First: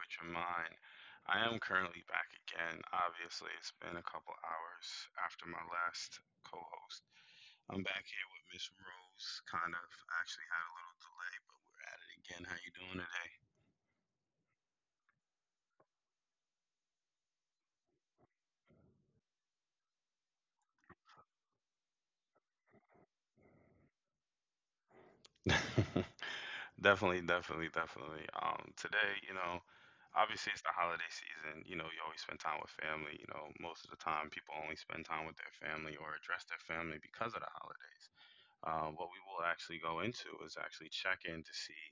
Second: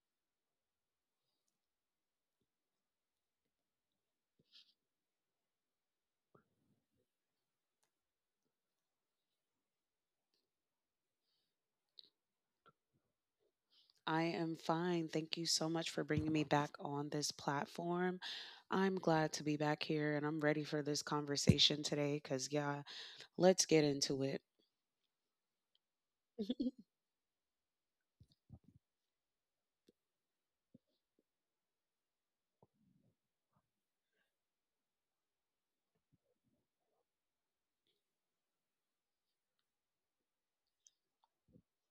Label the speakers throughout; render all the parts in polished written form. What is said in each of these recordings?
Speaker 1: with Your Mind. I am currently back again. Obviously, it's been a couple hours after my last co host. I'm back here with Miss Rose. Kind of actually had a little delay, but we're at it again. How you doing
Speaker 2: I am fine. Thank you so much for bringing me back on this platform. I'm glad to be back here and I'm ready for this conversation today because, yeah, let's get into it.
Speaker 1: today? Definitely. Today, you know, obviously it's the holiday season. You know, you always spend time with family. You know, most of the time people only spend time with their family or address their family because of the holidays. What we will actually go into is actually check in to see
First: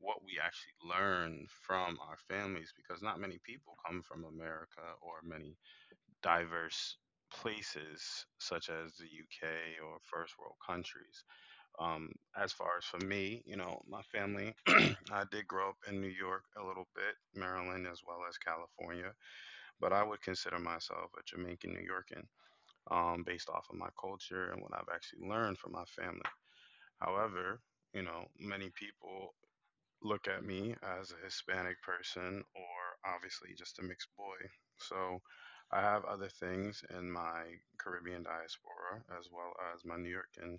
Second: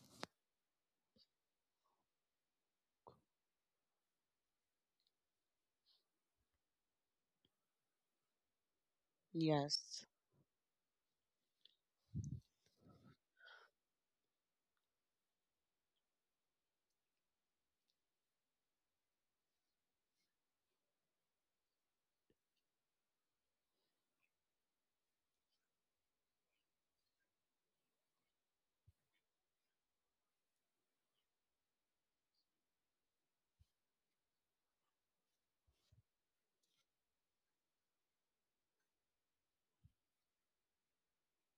Speaker 1: what we actually learn from our families, because not many people come from America or many diverse places such as the
Speaker 2: Yes.
Speaker 1: UK or first world countries. Um, as far as for me, you know, my family, I did grow up in New York a little bit, Maryland, as well as California, but I would consider myself a Jamaican New Yorkan based off of my culture and what I've actually learned from my family. However, you know, many people look at me as a Hispanic person or obviously just a mixed boy. So I have other things in my Caribbean diaspora as well as my New Yorker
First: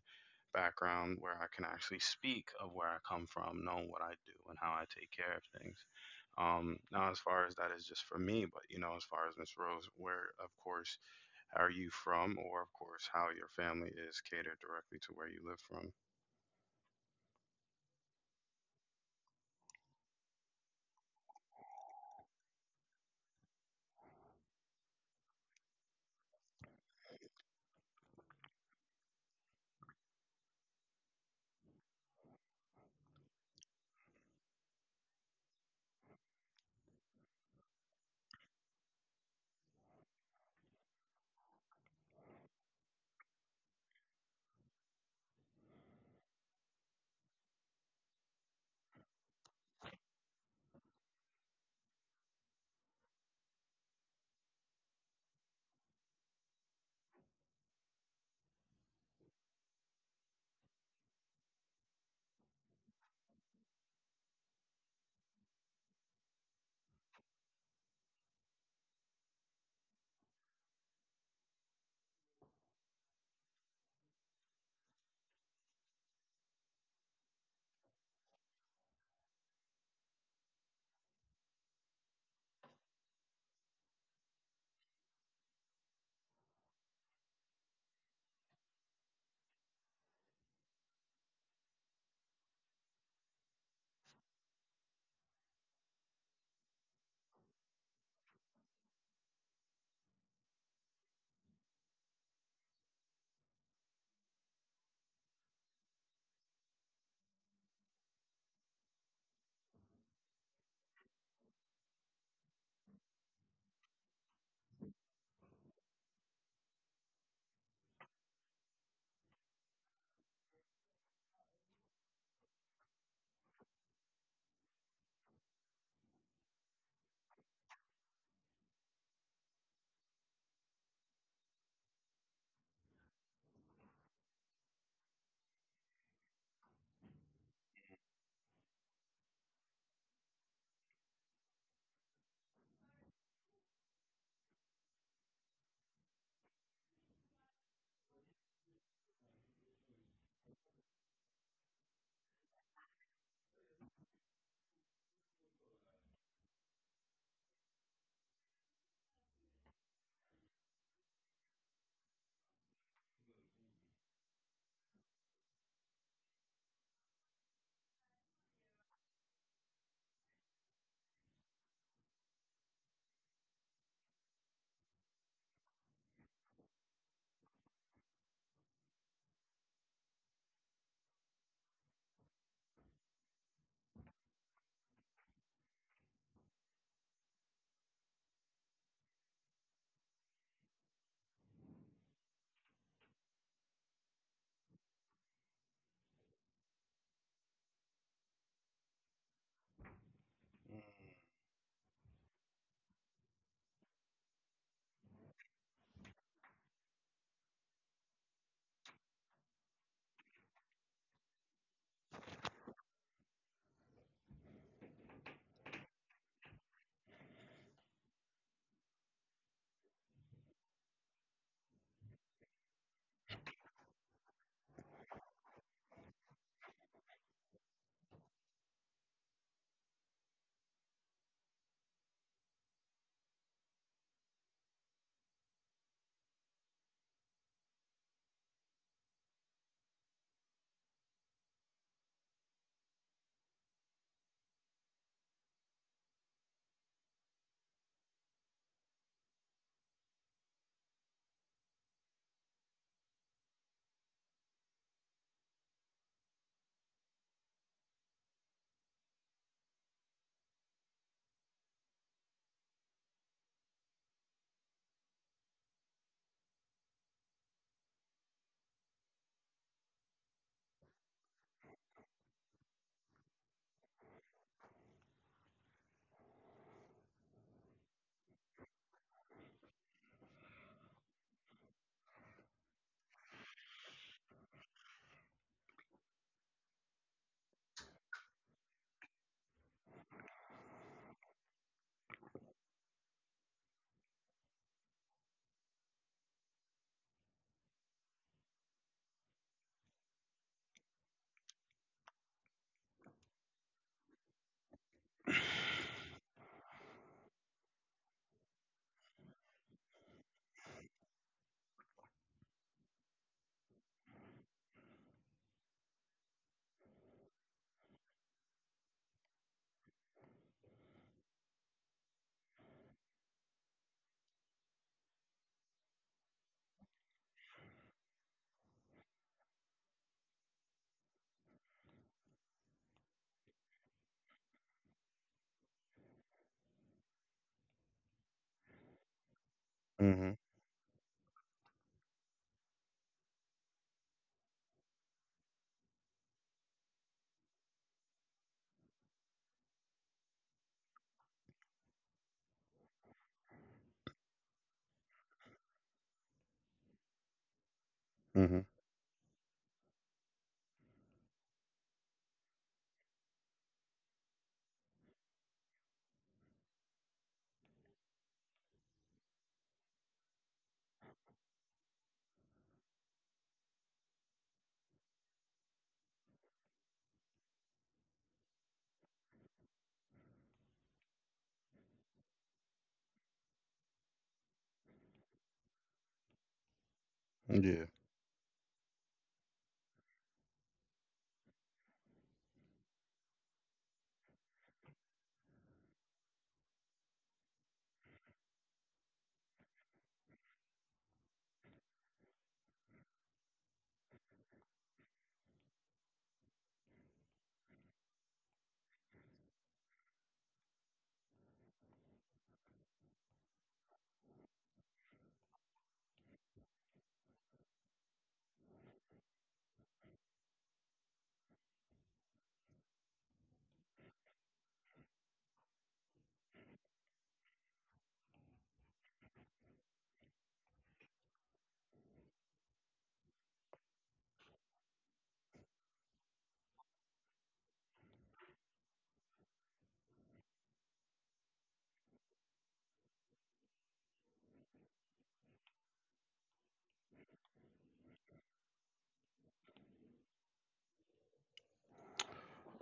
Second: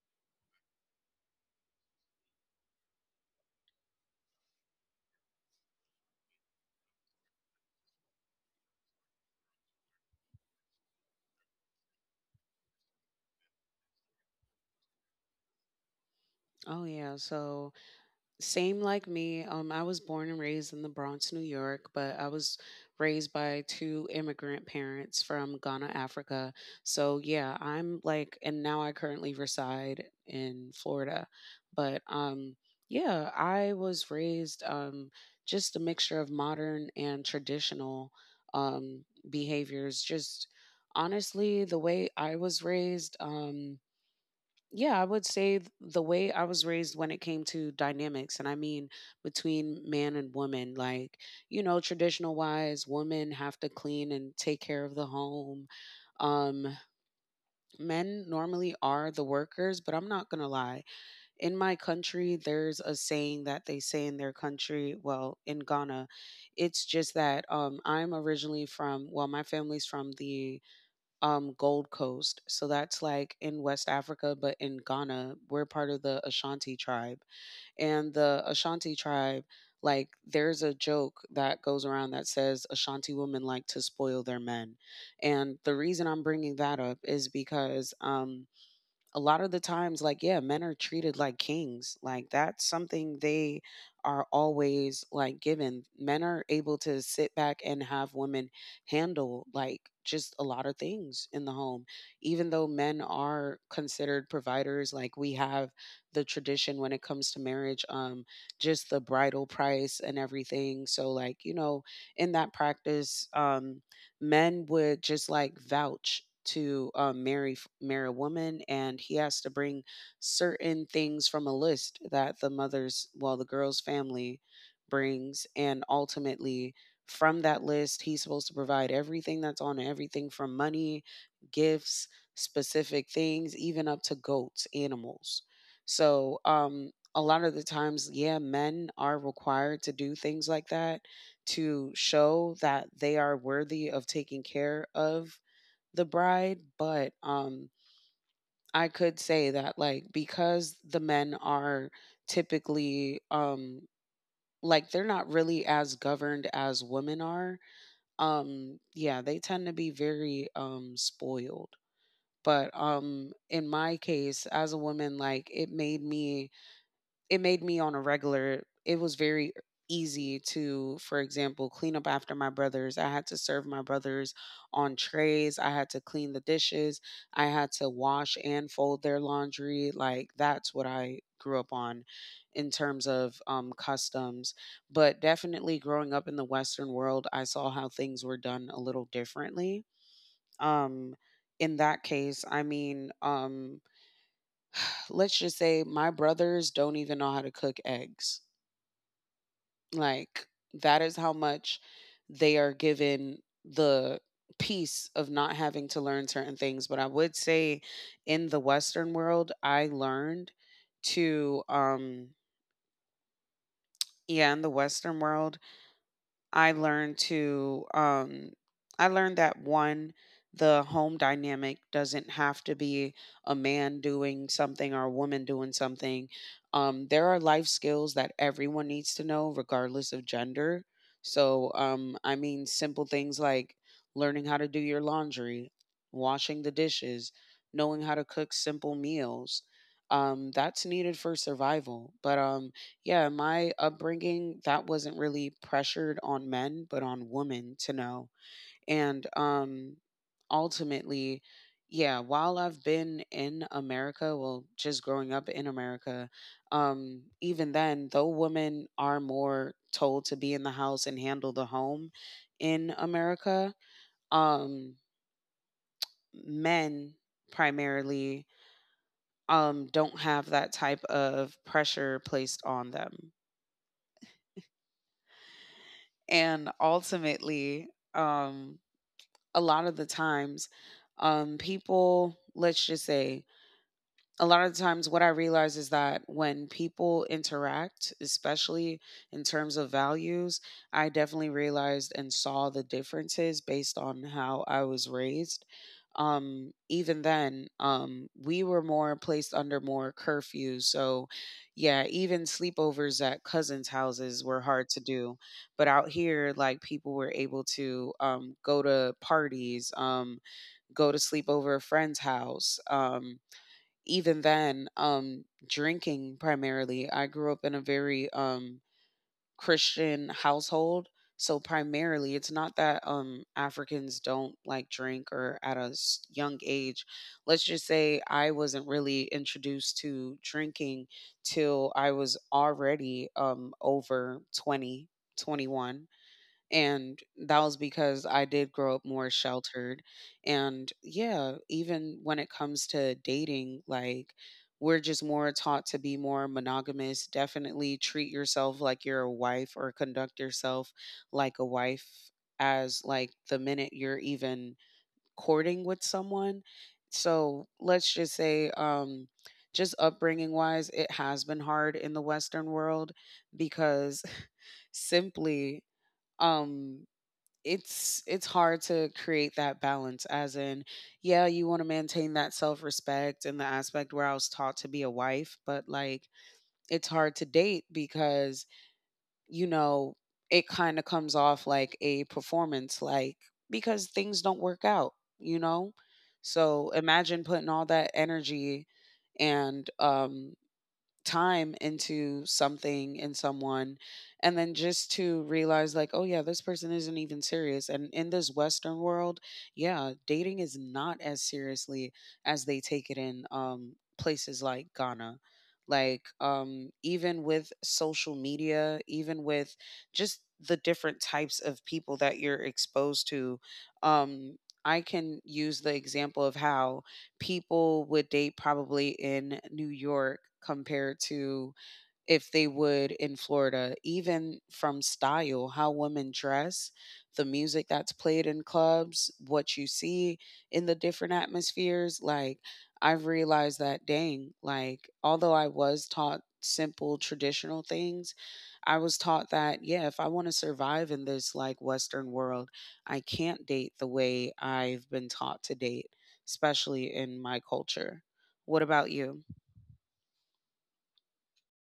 Speaker 1: background where I can actually speak of where I come from, knowing what I do and how I take care of things. Now, as far as that is just for me, but you know, as far as Miss Rose, where of course are you from, or of course how your family is catered directly to where you live from.
Speaker 2: Oh, yeah. So, same like me. I was born and raised in the Bronx, New York, but I was raised by two immigrant parents from Ghana, Africa. So, yeah, I'm like, and now I currently reside in Florida. But yeah, I was raised just a mixture of modern and traditional um, behaviors. Just honestly, the way I was raised. Yeah, I would say the way I was raised when it came to dynamics, and I mean between man and woman, like, you know, traditional wise, women have to clean and take care of the home. Um, men normally are the workers, but I'm not gonna lie. In my country, there's a saying that they say in their country, well, in Ghana, it's just that I'm originally from, well, my family's from the Gold Coast. So that's like in West Africa, but in Ghana, we're part of the Ashanti tribe. And the Ashanti tribe, like, there's a joke that goes around that says Ashanti women like to spoil their men. And the reason I'm bringing that up is because, a lot of the times, like, yeah, men are treated like kings, like that's something they are always like given. Men are able to sit back and have women handle like just a lot of things in the home, even though men are considered providers. Like, we have the tradition when it comes to marriage, just the bridal price and everything. So, like, you know, in that practice, men would just like vouch to marry marry a woman, and he has to bring certain things from a list that the mother's, well, the girl's family brings, and ultimately from that list he's supposed to provide everything that's on it, everything from money, gifts, specific things, even up to goats, animals. So a lot of the times, yeah, men are required to do things like that to show that they are worthy of taking care of the bride. But I could say that, like, because the men are typically like they're not really as governed as women are. Yeah, they tend to be very spoiled. But in my case as a woman, like, it made me, it made me, on a regular, it was very easy to, for example, clean up after my brothers. I had to serve my brothers on trays, I had to clean the dishes, I had to wash and fold their laundry. Like, that's what I grew up on in terms of customs. But definitely growing up in the western world I saw how things were done a little differently. um, in that case, I mean, let's just say my brothers don't even know how to cook eggs. Like, that is how much they are given the peace of not having to learn certain things. But I would say in the Western world, I learned to, yeah, in the Western world, I learned to I learned that, one, the home dynamic doesn't have to be a man doing something or a woman doing something. There are life skills that everyone needs to know regardless of gender. So I mean simple things like learning how to do your laundry, washing the dishes, knowing how to cook simple meals. That's needed for survival. But yeah, my upbringing, that wasn't really pressured on men, but on women to know. And ultimately, yeah, while I've been in America, well, just growing up in America, even then, though women are more told to be in the house and handle the home in America, um men primarily don't have that type of pressure placed on them. And ultimately, um, a lot of the times, people, let's just say, a lot of the times what I realize is that when people interact, especially in terms of values, I definitely realized and saw the differences based on how I was raised. Even then, we were more placed under more curfews. So yeah, even sleepovers at cousins houses were hard to do, but out here like people were able to go to parties, go to sleep over a friend's house. Even then, drinking primarily. I grew up in a very Christian household. So primarily, it's not that Africans don't like drink or at a young age. Let's just say I wasn't really introduced to drinking till I was already over 20, 21, and that was because I did grow up more
Speaker 1: Mhm,
Speaker 2: sheltered. And yeah, even when it comes to dating, like, we're just more taught to be more monogamous. Definitely treat yourself like you're a wife or conduct yourself like a wife as like the minute you're even courting with someone. So
Speaker 1: mhm,
Speaker 2: let's just say, just upbringing wise, it has been hard in the Western world because simply um it's hard to create that balance as in, yeah, you want to maintain that self-respect and the aspect where I was taught to be a wife, but like it's hard to date because, you know, it kind of comes off like a performance. Like, because things don't work out, you know, so
Speaker 1: yeah.
Speaker 2: imagine putting all that energy and time into something and someone, and then just to realize like, oh yeah, this person isn't even serious. And in this western world, yeah, dating is not as seriously as they take it in places like Ghana. Like, even with social media, even with just the different types of people that you're exposed to, um I can use the example of how people would date probably in New York compared to if they would in Florida, even from style, how women dress, the music that's played in clubs, what you see in the different atmospheres. Like, I've realized that, dang, like, although I was taught simple traditional things, I was taught that, yeah, if I want to survive in this like Western world, I can't date the way I've been taught to date, especially in my culture. What about you?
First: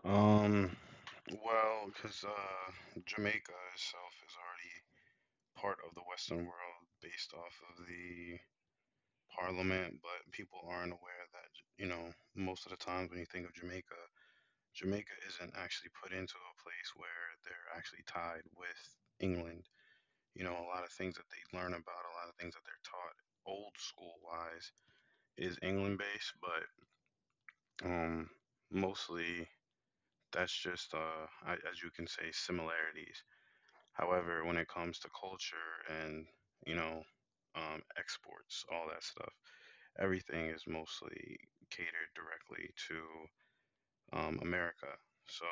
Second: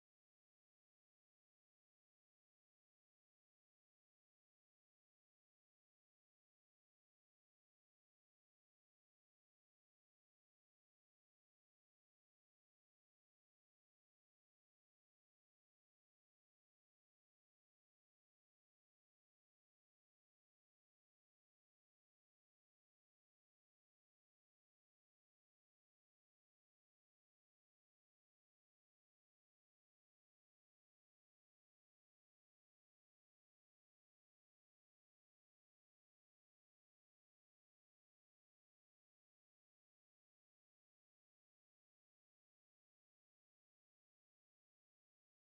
Speaker 1: Um, well, because Jamaica itself is already part of the Western world based off of the parliament, but people aren't aware that, you know, most of the times when you think of Jamaica, Jamaica isn't actually put into a place where they're actually tied with England. You know, a lot of things that they learn about, a lot of things that they're taught old school wise is England based, but um, mostly. That's just, as you can say, similarities. However, when it comes to culture and, you know, exports, all that stuff, everything is mostly catered directly to America. So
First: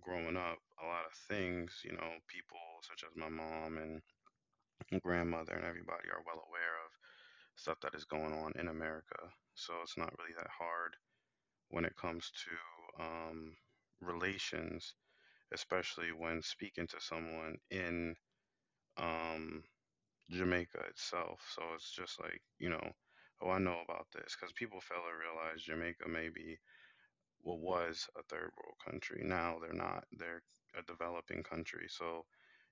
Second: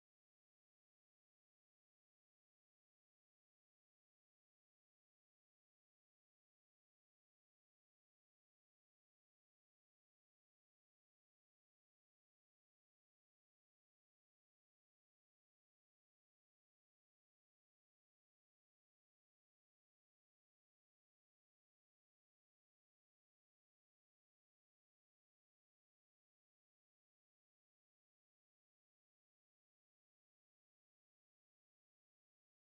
Speaker 1: growing up, a lot of things, you know, people such as my mom and grandmother and everybody are well aware of stuff that is going on in America. So it's not really that hard when it comes to relations, especially when speaking to someone in um, Jamaica itself. So it's just like, you know, oh, I know about this. Because people fail to realize Jamaica maybe, well, was a third world country. Now they're not. They're a developing country. So,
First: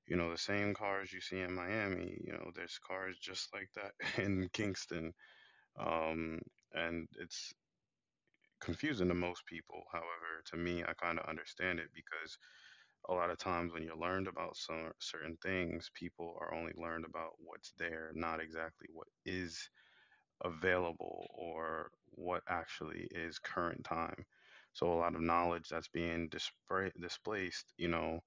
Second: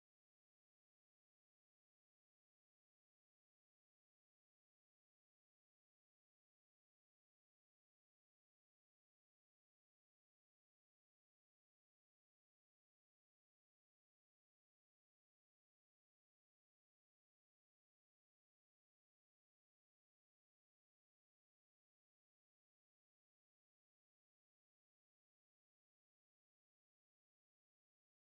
Speaker 1: you know, the same cars you see in Miami, you know, there's cars just like that in Kingston. Um, and it's confusing to most people. However, to me, I kind of understand it because a lot of times when you're learned about some certain things, people are only learned about what's there, not exactly what is available or what actually is current time. So a lot of knowledge that's being dispra displaced, you know,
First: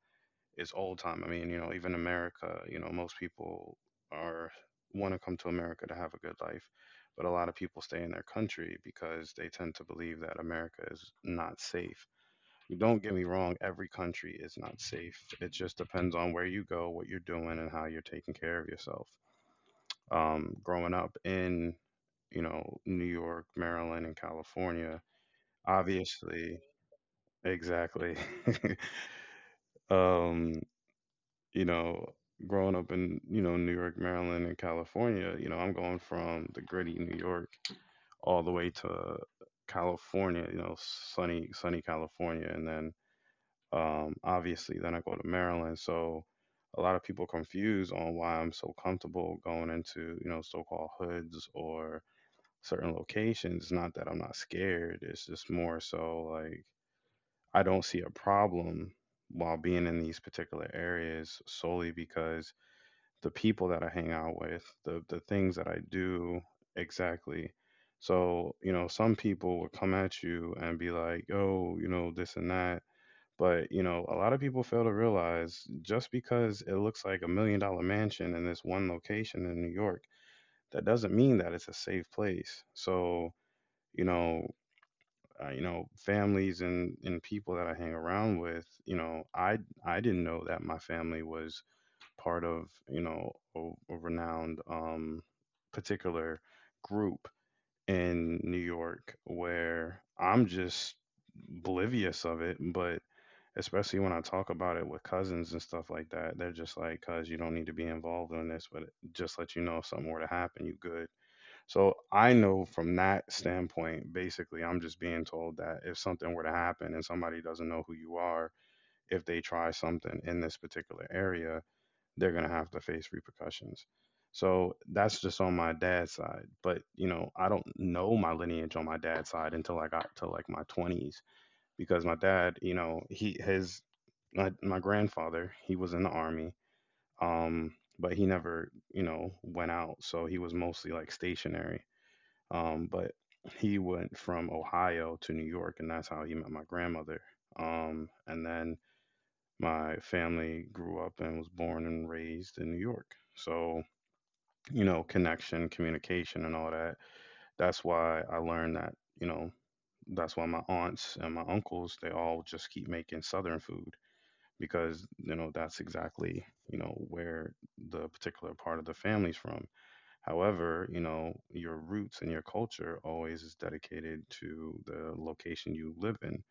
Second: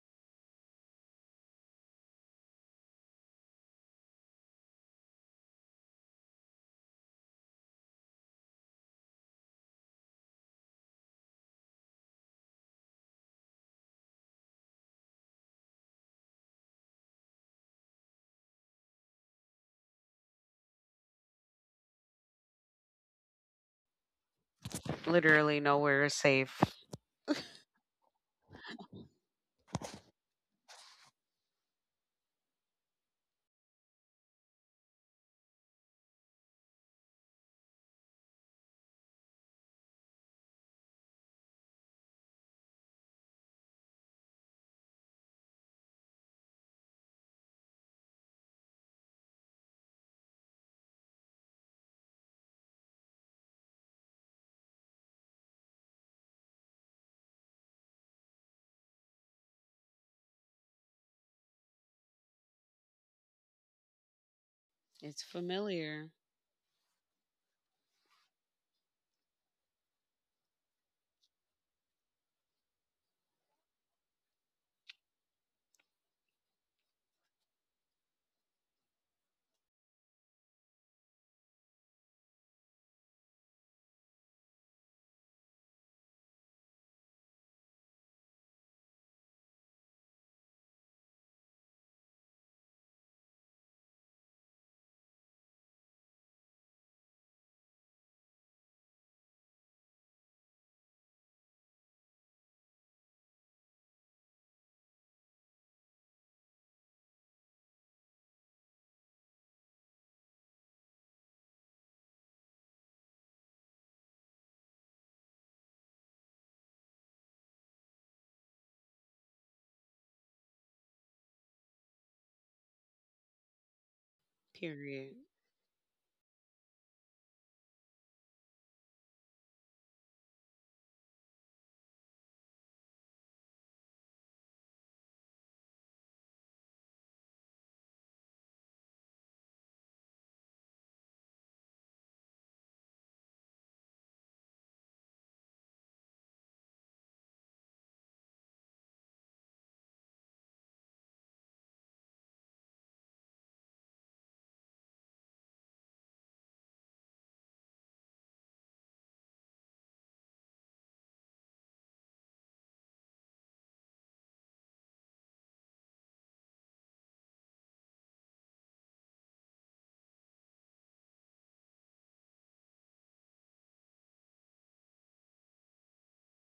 Speaker 1: is old time. I mean, you know, even America, you know, most people are want to come to America to have a good life, but a lot of people stay in their country because they tend to believe that America is not safe. Don't get me wrong, every country is not safe. It just depends on where you go, what you're doing, and how you're taking care of yourself. Growing up in, you know, New York, Maryland, and California,
Speaker 2: Literally nowhere is
Speaker 1: obviously,
Speaker 2: safe.
Speaker 1: exactly. Um, you know, growing up in, you know, New York, Maryland, and California, you know, I'm going from the gritty New York all the way to California, you know, sunny, sunny California, and then obviously. Then I go to Maryland. So a lot of people confused on why I'm so comfortable going into, you know, so-called hoods or certain locations. It's not that I'm not scared. It's just more so like I don't see a problem while being in these particular areas solely because the people that I hang out with, the
Speaker 2: It's
Speaker 1: things that I
Speaker 2: familiar.
Speaker 1: do, exactly. So, you know, some people would come at you and be like, "Yo, you know, this and that." But, you know, a lot of people fail to realize just because it looks like a $1 million mansion in this one location in New York, that doesn't mean that it's a safe place. So, you know, you know, families and people that I hang around with, you know, I didn't know that my family was part of, you know, a renowned particular group in New York where I'm just oblivious of it, but especially when I talk about it with cousins and stuff like that, they're just like, "Cuz you don't need to be involved in this, but just let you know if something were to happen, you good." So I know from that standpoint, basically, I'm just being told that if something were to happen and somebody doesn't know who you are, if they try something in this particular area, they're gonna have to face repercussions. So
Speaker 2: Period.
Speaker 1: that's just on my dad's side, but you know, I don't know my lineage on my dad's side until I got to like my 20s because my dad, you know, he his my grandfather, he was in the army, um, but he never, you know, went out, so he was mostly like stationary. But he went from Ohio to New York, and that's how he met my grandmother. And then my family grew up and was born and raised in New York. So, you know, connection, communication, and all that. That's why I learned that, you know, that's why my aunts and my uncles, they all just keep making Southern food, because you know that's exactly, you know, where the particular part of the family's from. However, you know, your roots and your culture always is dedicated to the location you live in.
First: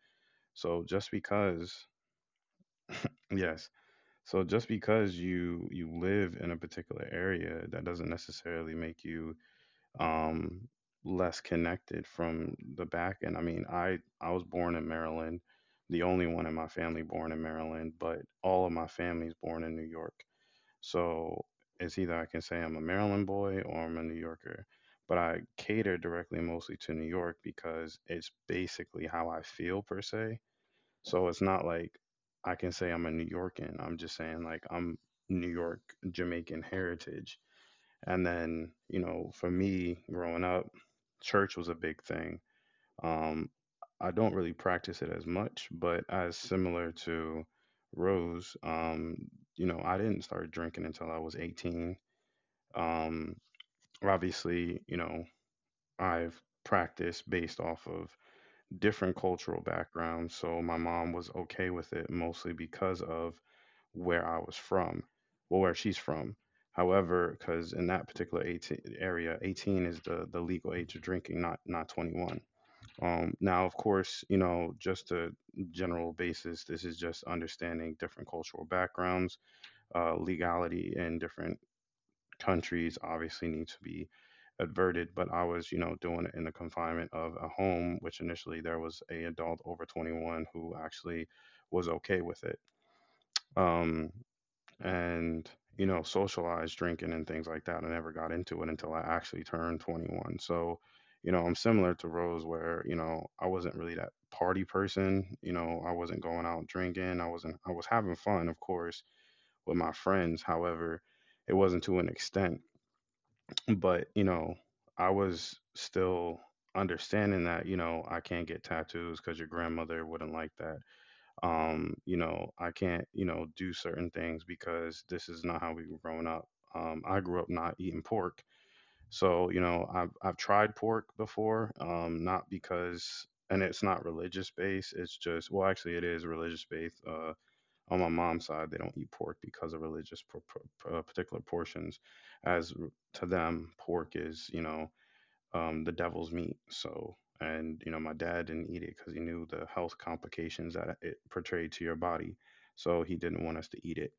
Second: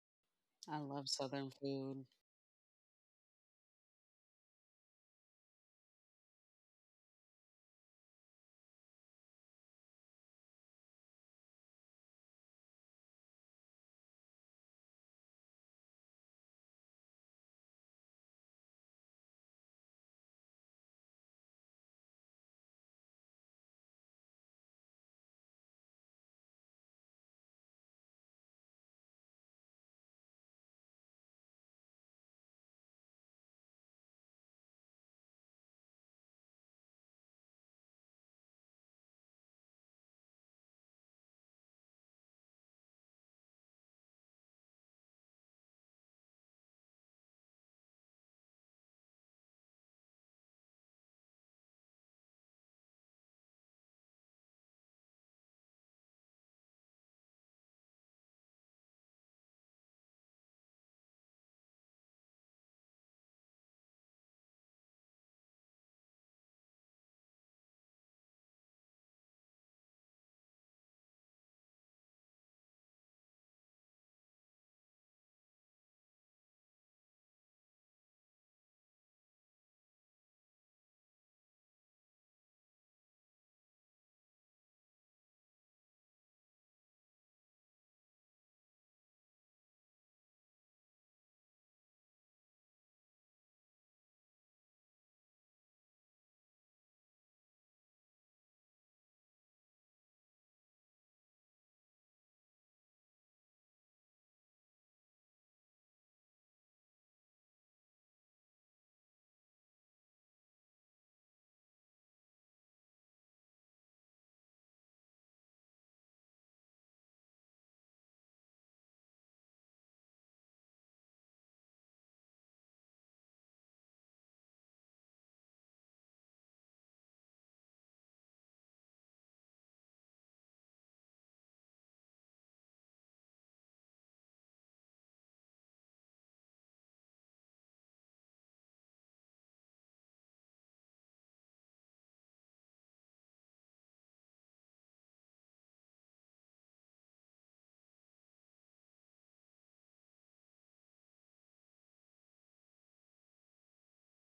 Speaker 2: I
Speaker 1: So
Speaker 2: love
Speaker 1: just
Speaker 2: Southern
Speaker 1: because,
Speaker 2: food.
Speaker 1: yes, so just because you live in a particular area, that doesn't necessarily make you um less connected from the back end. I mean, I was born in Maryland, the only one in my family born in Maryland, but all of my family's born in New York. So it's either I can say I'm a Maryland boy or I'm a New Yorker. But I cater directly mostly to New York because it's basically how I feel per se. So it's not like I can say I'm a New Yorkan. I'm just saying like I'm New York Jamaican heritage. And then, you know, for me growing up, church was a big thing. Um, I don't really practice it as much, but as similar to Rose, you know, I didn't start drinking until I was 18. Um, Obviously, you know, I've practiced based off of different cultural backgrounds. So my mom was okay with it mostly because of where I was from, well, where she's from. However, because in that particular 18 area, 18 is the legal age of drinking, not 21. Now, of course, you know, just a general basis, this is just understanding different cultural backgrounds. Legality in different countries obviously needs to be adverted, but I was, you know, doing it in the confinement of a home, which initially there was a adult over 21 who actually was okay with it. Um, and you know, socialized drinking and things like that, I never got into it until I actually turned 21. So you know, I'm similar to Rose, where you know, I wasn't really that party person. You know, I wasn't going out drinking, I wasn't I was having fun, of course, with my friends. However, it wasn't to an extent, but you know, I was still understanding that you know, I can't get tattoos because your grandmother wouldn't like that. You know, I can't, you know, do certain things because this is not how we were growing up. I grew up not eating pork. So, you know, I've tried pork before, not because, and it's not religious based. It's just, well, actually, it is religious based. On my mom's side, they don't eat pork because of religious particular portions. As r- to them, pork is, you know, the devil's meat. So, and you know, my dad didn't eat it because he knew the health complications that it portrayed to your body. So he didn't want us to eat it.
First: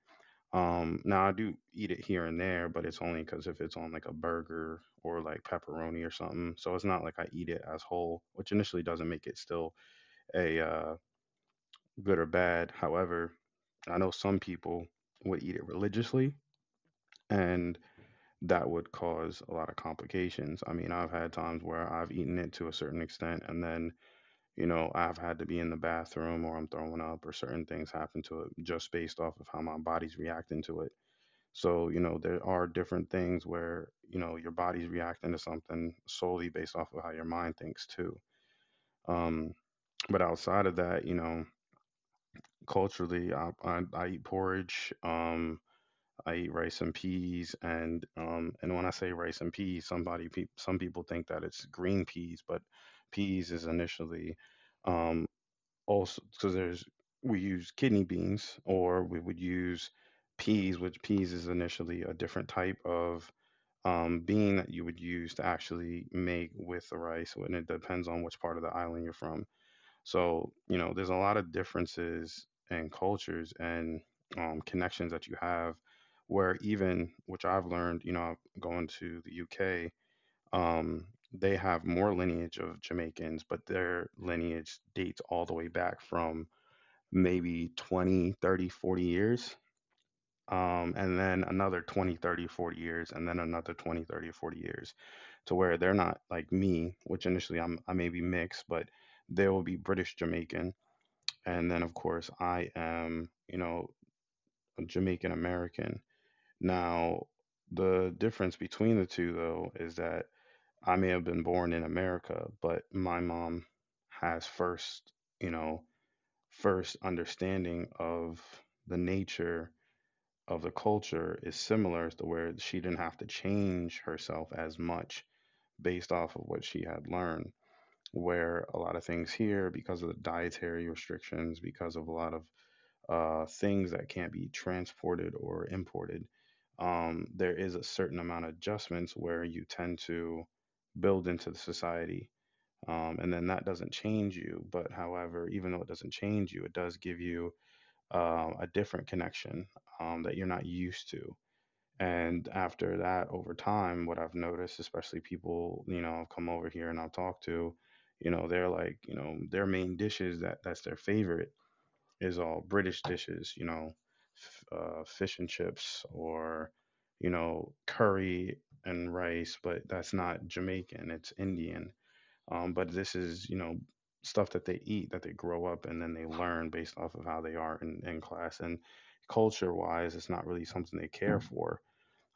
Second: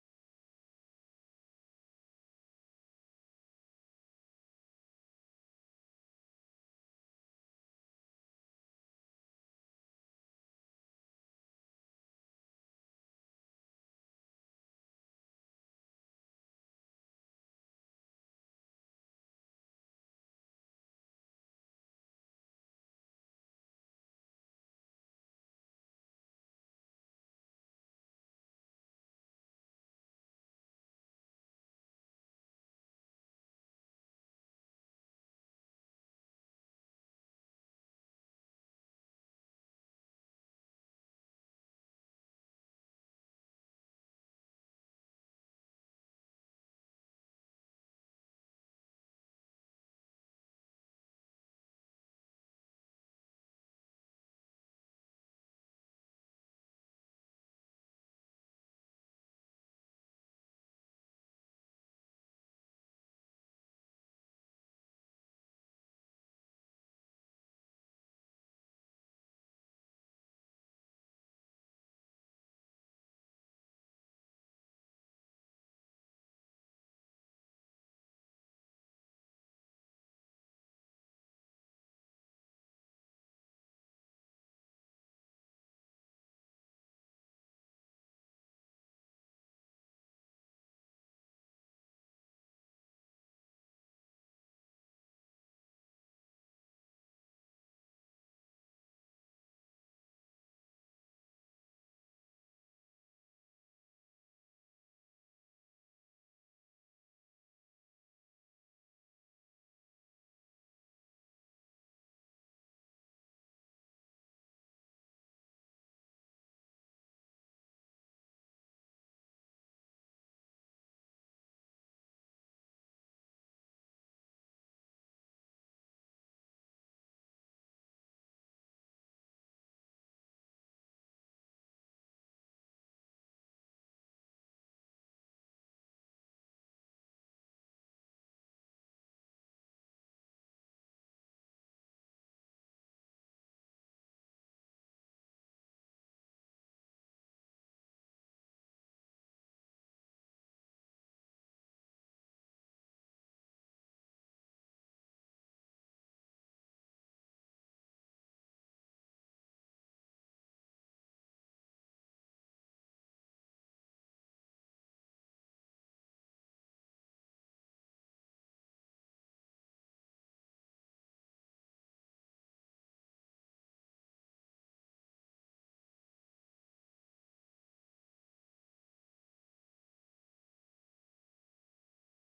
Speaker 1: Now I do eat it here and there, but it's only because if it's on like a burger or like pepperoni or something. So it's not like I eat it as whole, which initially doesn't make it still a good or bad. However, I know some people would eat it religiously, and that would cause a lot of complications. I mean, I've had times where I've eaten it to a certain extent, and then, I've had to be in the bathroom or I'm throwing up or certain things happen to it just based off of how my body's reacting to it. So, there are different things where, your body's reacting to something solely based off of how your mind thinks too. Um, but outside of that, culturally, I eat porridge. I eat rice and peas, and when I say rice and peas, somebody some people think that it's green peas, but peas is initially um, also because there's we use kidney beans or we would use peas, which peas is initially a different type of bean that you would use to actually make with the rice, and it depends on which part of the island you're from. So, there's a lot of differences and cultures and connections that you have where even, which I've learned, going to the UK, um, they have more lineage of Jamaicans, but their lineage dates all the way back from maybe 20, 30, 40 years. And then another 20, 30, 40 years, and then another 20, 30, 40 years to where they're not like me, which initially I'm, I may be mixed, but there will be British Jamaican, and then of course I am a Jamaican American now. The difference between the two though is that I may have been born in America, but my mom has first, you know first understanding of the nature of the culture is similar to where she didn't have to change herself as much based off of what she had learned, where a lot of things here because of the dietary restrictions, because of a lot of things that can't be transported or imported, there is a certain amount of adjustments where you tend to build into the society. And then that doesn't change you. But however, even though it doesn't change you, it does give you a different connection that you're not used to. And after that, over time, what I've noticed, especially people, I've come over here and I'll talk to, they're like, their main dishes that that's their favorite is all British dishes, fish and chips or, curry and rice, but that's not Jamaican, it's Indian. But this is, stuff that they eat, that they grow up, and then they learn based off of how they are in, class. And culture wise, it's not really something they care for.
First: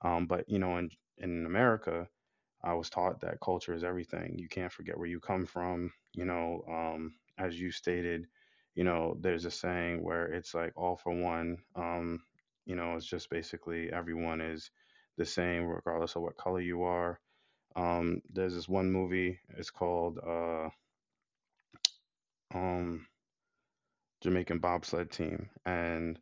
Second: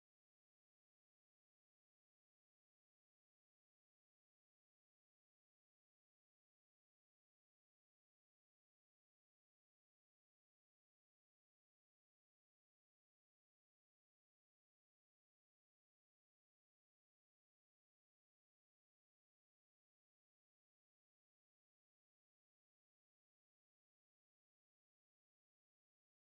Speaker 1: But, in, America, I was taught that culture is everything. You can't forget where you come from. As you stated, there's a saying where it's like all for one. You know, it's just basically everyone is the same regardless of what color you are. There's this one movie. It's called um, Jamaican Bobsled Team, and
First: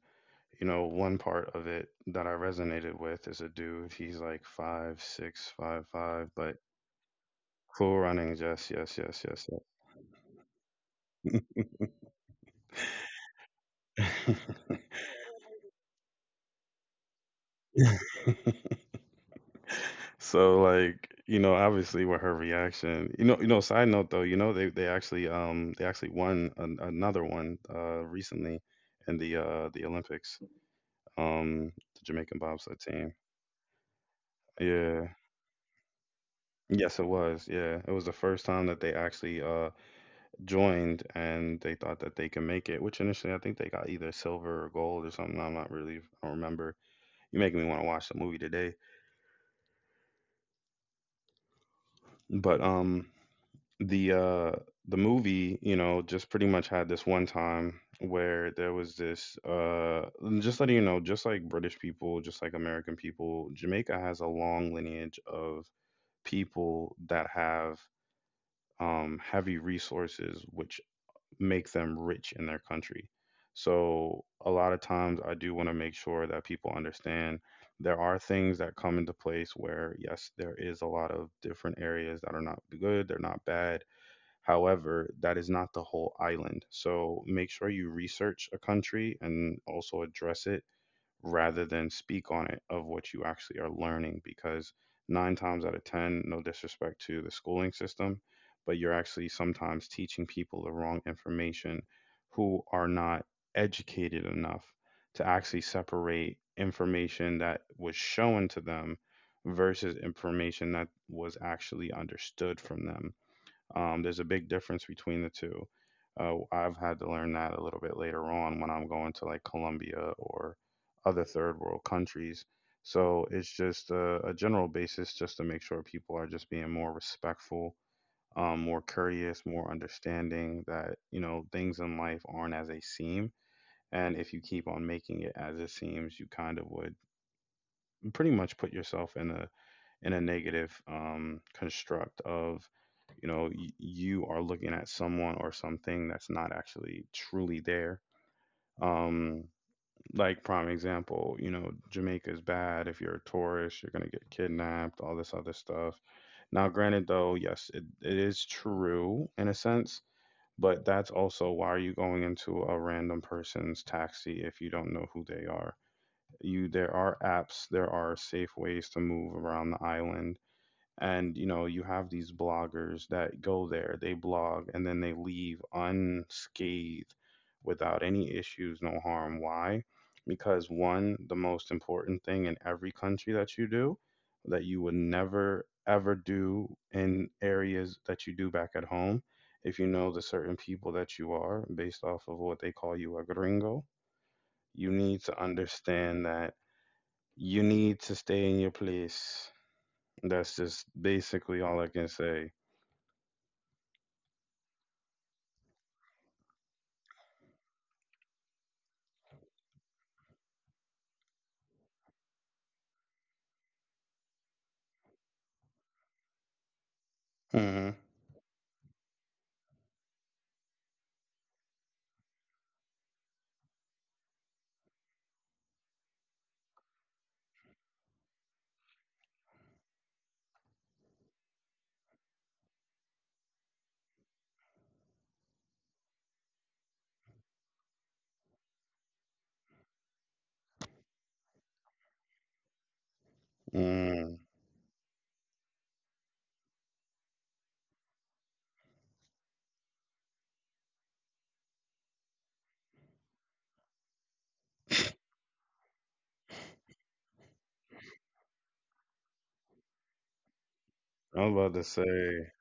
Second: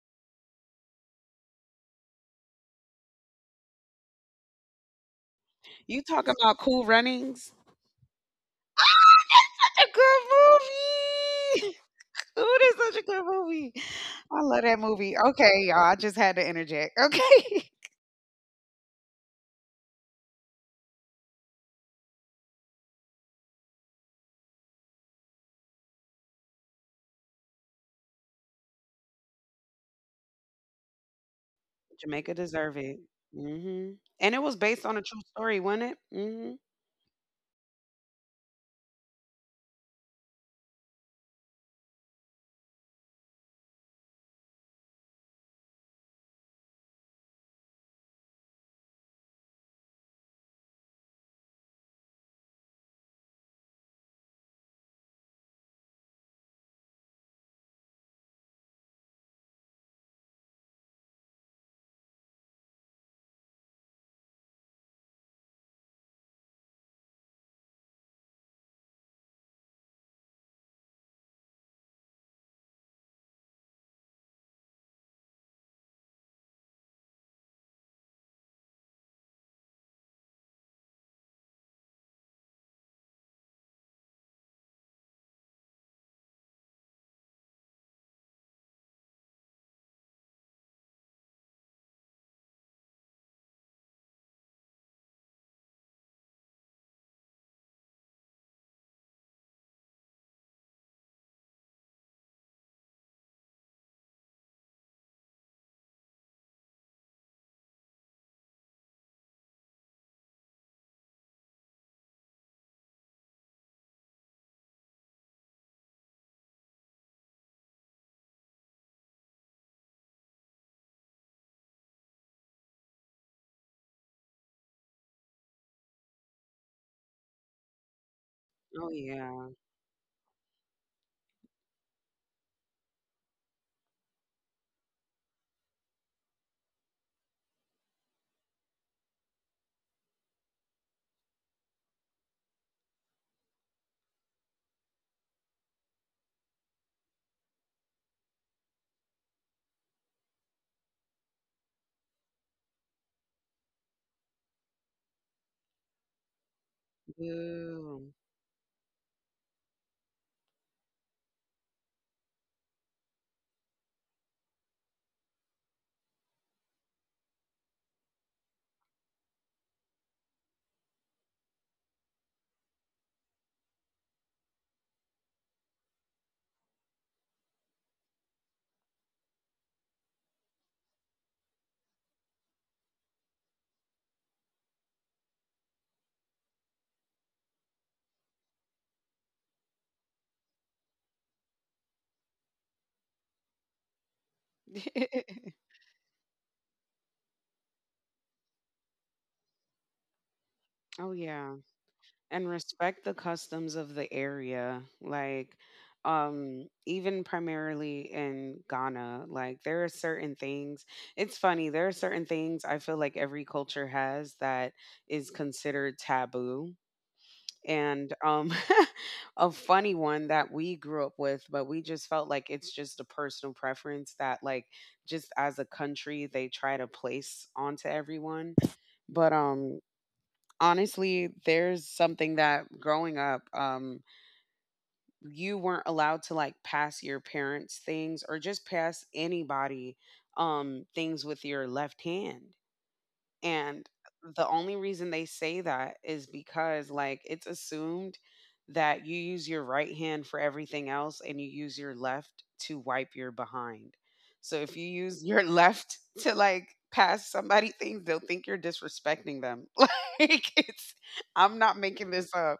Speaker 1: one part of it that I resonated with is a dude. He's like 5'6", five
Speaker 2: You
Speaker 1: five,
Speaker 2: talking about
Speaker 1: but
Speaker 2: Cool Runnings?
Speaker 1: cool running. Yes, yes, yes, yes, yes.
Speaker 2: Such a good movie. Cool is such a good movie. I love that movie. Okay, y'all. I just had to interject. Okay.
Speaker 1: So like, obviously with her reaction, side note though, they actually won another one recently in the the Olympics. The
Speaker 2: Jamaica
Speaker 1: Jamaican
Speaker 2: deserve
Speaker 1: bobsled
Speaker 2: it.
Speaker 1: team.
Speaker 2: Hmm. And it was based on a true
Speaker 1: Yeah.
Speaker 2: story, wasn't it? Hmm.
Speaker 1: Yes, it was. Yeah. It was the first time that they actually joined, and they thought that they can make it, which initially I think they got either silver or gold or something. I'm not really I don't remember. You're making me want to watch the movie today. But the uh the movie, just pretty much had this one time where there was this and just letting you know, just like British people, just like American people, Jamaica has a long lineage of people that have heavy resources which make them rich in their country. So a lot of times I do want to make sure that people understand there are things that come into place where yes, there is a lot of different areas that are not good, they're not bad. However, that is not the whole island. So make sure you research a country and also address it, rather than speak on it, of what you actually are learning, because nine times out of ten, no disrespect to the schooling system, but you're actually sometimes teaching people the wrong information who are not educated enough to actually separate information that was shown to them versus information that was actually understood from them. There's a big difference between the two. I've had to learn that a little bit later on when I'm going to like Colombia or other third world countries. So it's just a general basis, just to make sure people are just being more respectful, more
Speaker 2: Oh
Speaker 1: courteous,
Speaker 2: yeah.
Speaker 1: more understanding that, things in life aren't as they seem. And if you keep on making it as it seems, you kind of would pretty much put yourself in a negative construct of, you are looking at someone or something that's not actually truly there. um like prime example, Jamaica is bad, if you're a tourist you're going to get kidnapped, all this other stuff. Now granted though, yes it,
Speaker 2: Boo.
Speaker 1: it is true in a sense, but that's also, why are you going into a random person's taxi if you don't know who they are? You there are apps, there are safe ways to move around the island, and you have these bloggers that go there, they blog and then they leave unscathed without any issues, no harm. Why? Because one, the most important thing in every country that you do, that you would never ever do in areas that you do back at home, if you know the certain people that you are based off of what they call you, a gringo, you need to understand that. You need to stay in your place. That's just
Speaker 2: Oh yeah.
Speaker 1: basically all I can say.
Speaker 2: And respect the customs of the area. Like, even primarily in Ghana, like there are certain things, it's funny, there are certain things I feel like every culture has that is considered taboo.
Speaker 1: Hmm.
Speaker 2: And a funny one that we grew up with, but we just felt like it's just a personal preference, that like, just as a country they try to place onto everyone. But honestly, there's something that growing up, you weren't allowed to like pass your parents things or just pass anybody things with your left hand. And
Speaker 1: Mm.
Speaker 2: the only reason they say that is because, like, it's assumed that you use your right hand for everything else and you use your left to wipe your behind. So if you use your left to, like, pass somebody things, they'll think you're disrespecting them. Like, it's,
Speaker 1: I'm
Speaker 2: I'm
Speaker 1: about
Speaker 2: not
Speaker 1: to say,
Speaker 2: making this up.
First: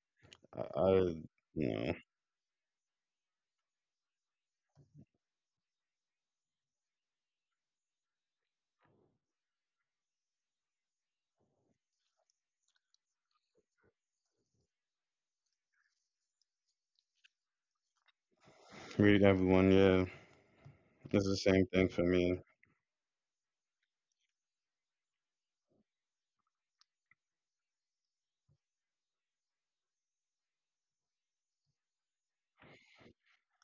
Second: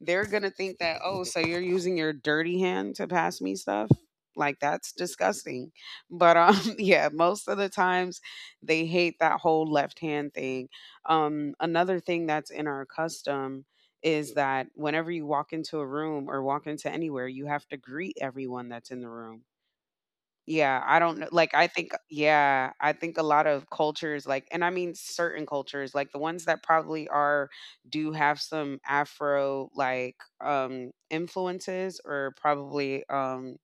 Speaker 2: They're going to think
Speaker 1: I
Speaker 2: that, oh, so you're
Speaker 1: you know,
Speaker 2: using your dirty hand to pass me stuff? Like, that's disgusting. But, yeah, most of the times, they hate that whole left hand thing. Another thing that's in our custom is that whenever you walk into a room or walk into anywhere, you have to greet everyone that's in the
Speaker 1: read
Speaker 2: room.
Speaker 1: everyone. Yeah,
Speaker 2: Yeah, I don't
Speaker 1: it's
Speaker 2: know.
Speaker 1: the
Speaker 2: Like,
Speaker 1: same
Speaker 2: I
Speaker 1: thing
Speaker 2: think,
Speaker 1: for me.
Speaker 2: yeah, I think a lot of cultures, like, and I mean certain cultures, like the ones that probably are, do have some Afro like influences, or probably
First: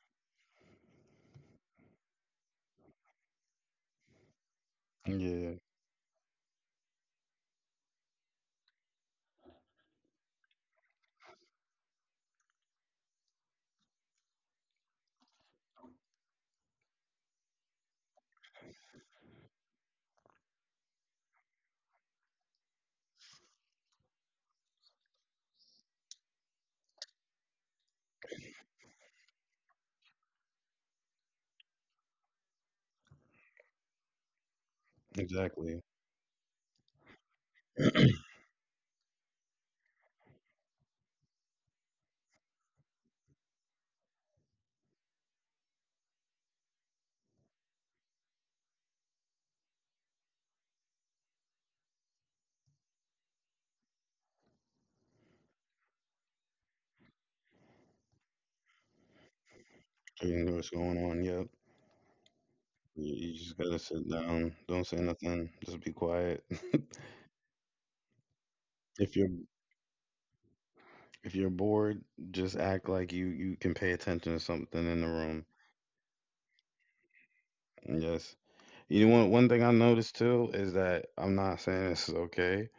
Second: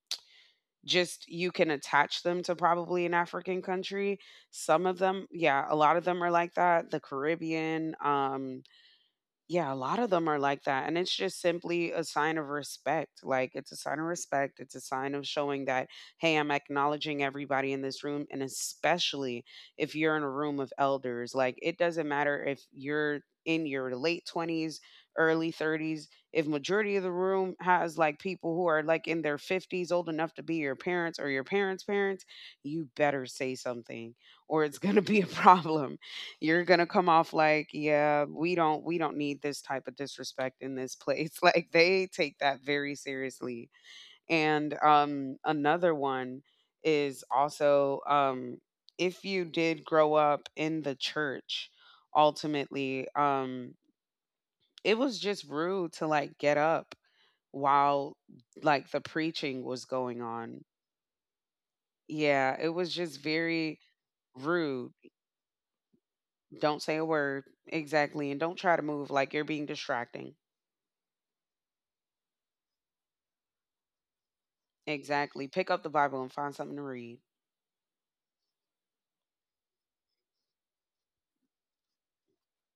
Speaker 2: just you can attach them to probably an African country. Some of them,
Speaker 1: Yeah,
Speaker 2: yeah, a lot of them are like that. The Caribbean, yeah, a lot of them are like that. And it's just simply a sign of respect. Like, it's a sign of respect. It's a sign of showing that, hey, I'm acknowledging everybody in this room. And especially if you're in a room of elders, like, it doesn't matter if you're in your late 20s, early 30s, if majority of the room has like people who are like in their 50s, old enough to be your parents or your parents' parents, you better say something or it's going to be a
Speaker 1: exactly.
Speaker 2: problem. You're gonna come off like, yeah, we don't need this type of disrespect in this place. Like they take that very seriously. And another one is also if you did grow up in the church, ultimately, it was just rude to like get up while like the preaching was going
Speaker 1: You know
Speaker 2: on.
Speaker 1: what's going on. Yep.
Speaker 2: Yeah, it was
Speaker 1: You,
Speaker 2: just
Speaker 1: you just gotta
Speaker 2: very
Speaker 1: sit down. Don't say
Speaker 2: rude.
Speaker 1: nothing. Just be quiet.
Speaker 2: Don't say a word exactly, and don't try to
Speaker 1: if
Speaker 2: move
Speaker 1: you're
Speaker 2: like you're being distracting.
Speaker 1: if you're bored, just act like you can pay attention to something in the room.
Speaker 2: Exactly. Pick up the Bible and find something to read.
Speaker 1: Yes. You know, one thing I noticed too is that I'm not saying this is okay,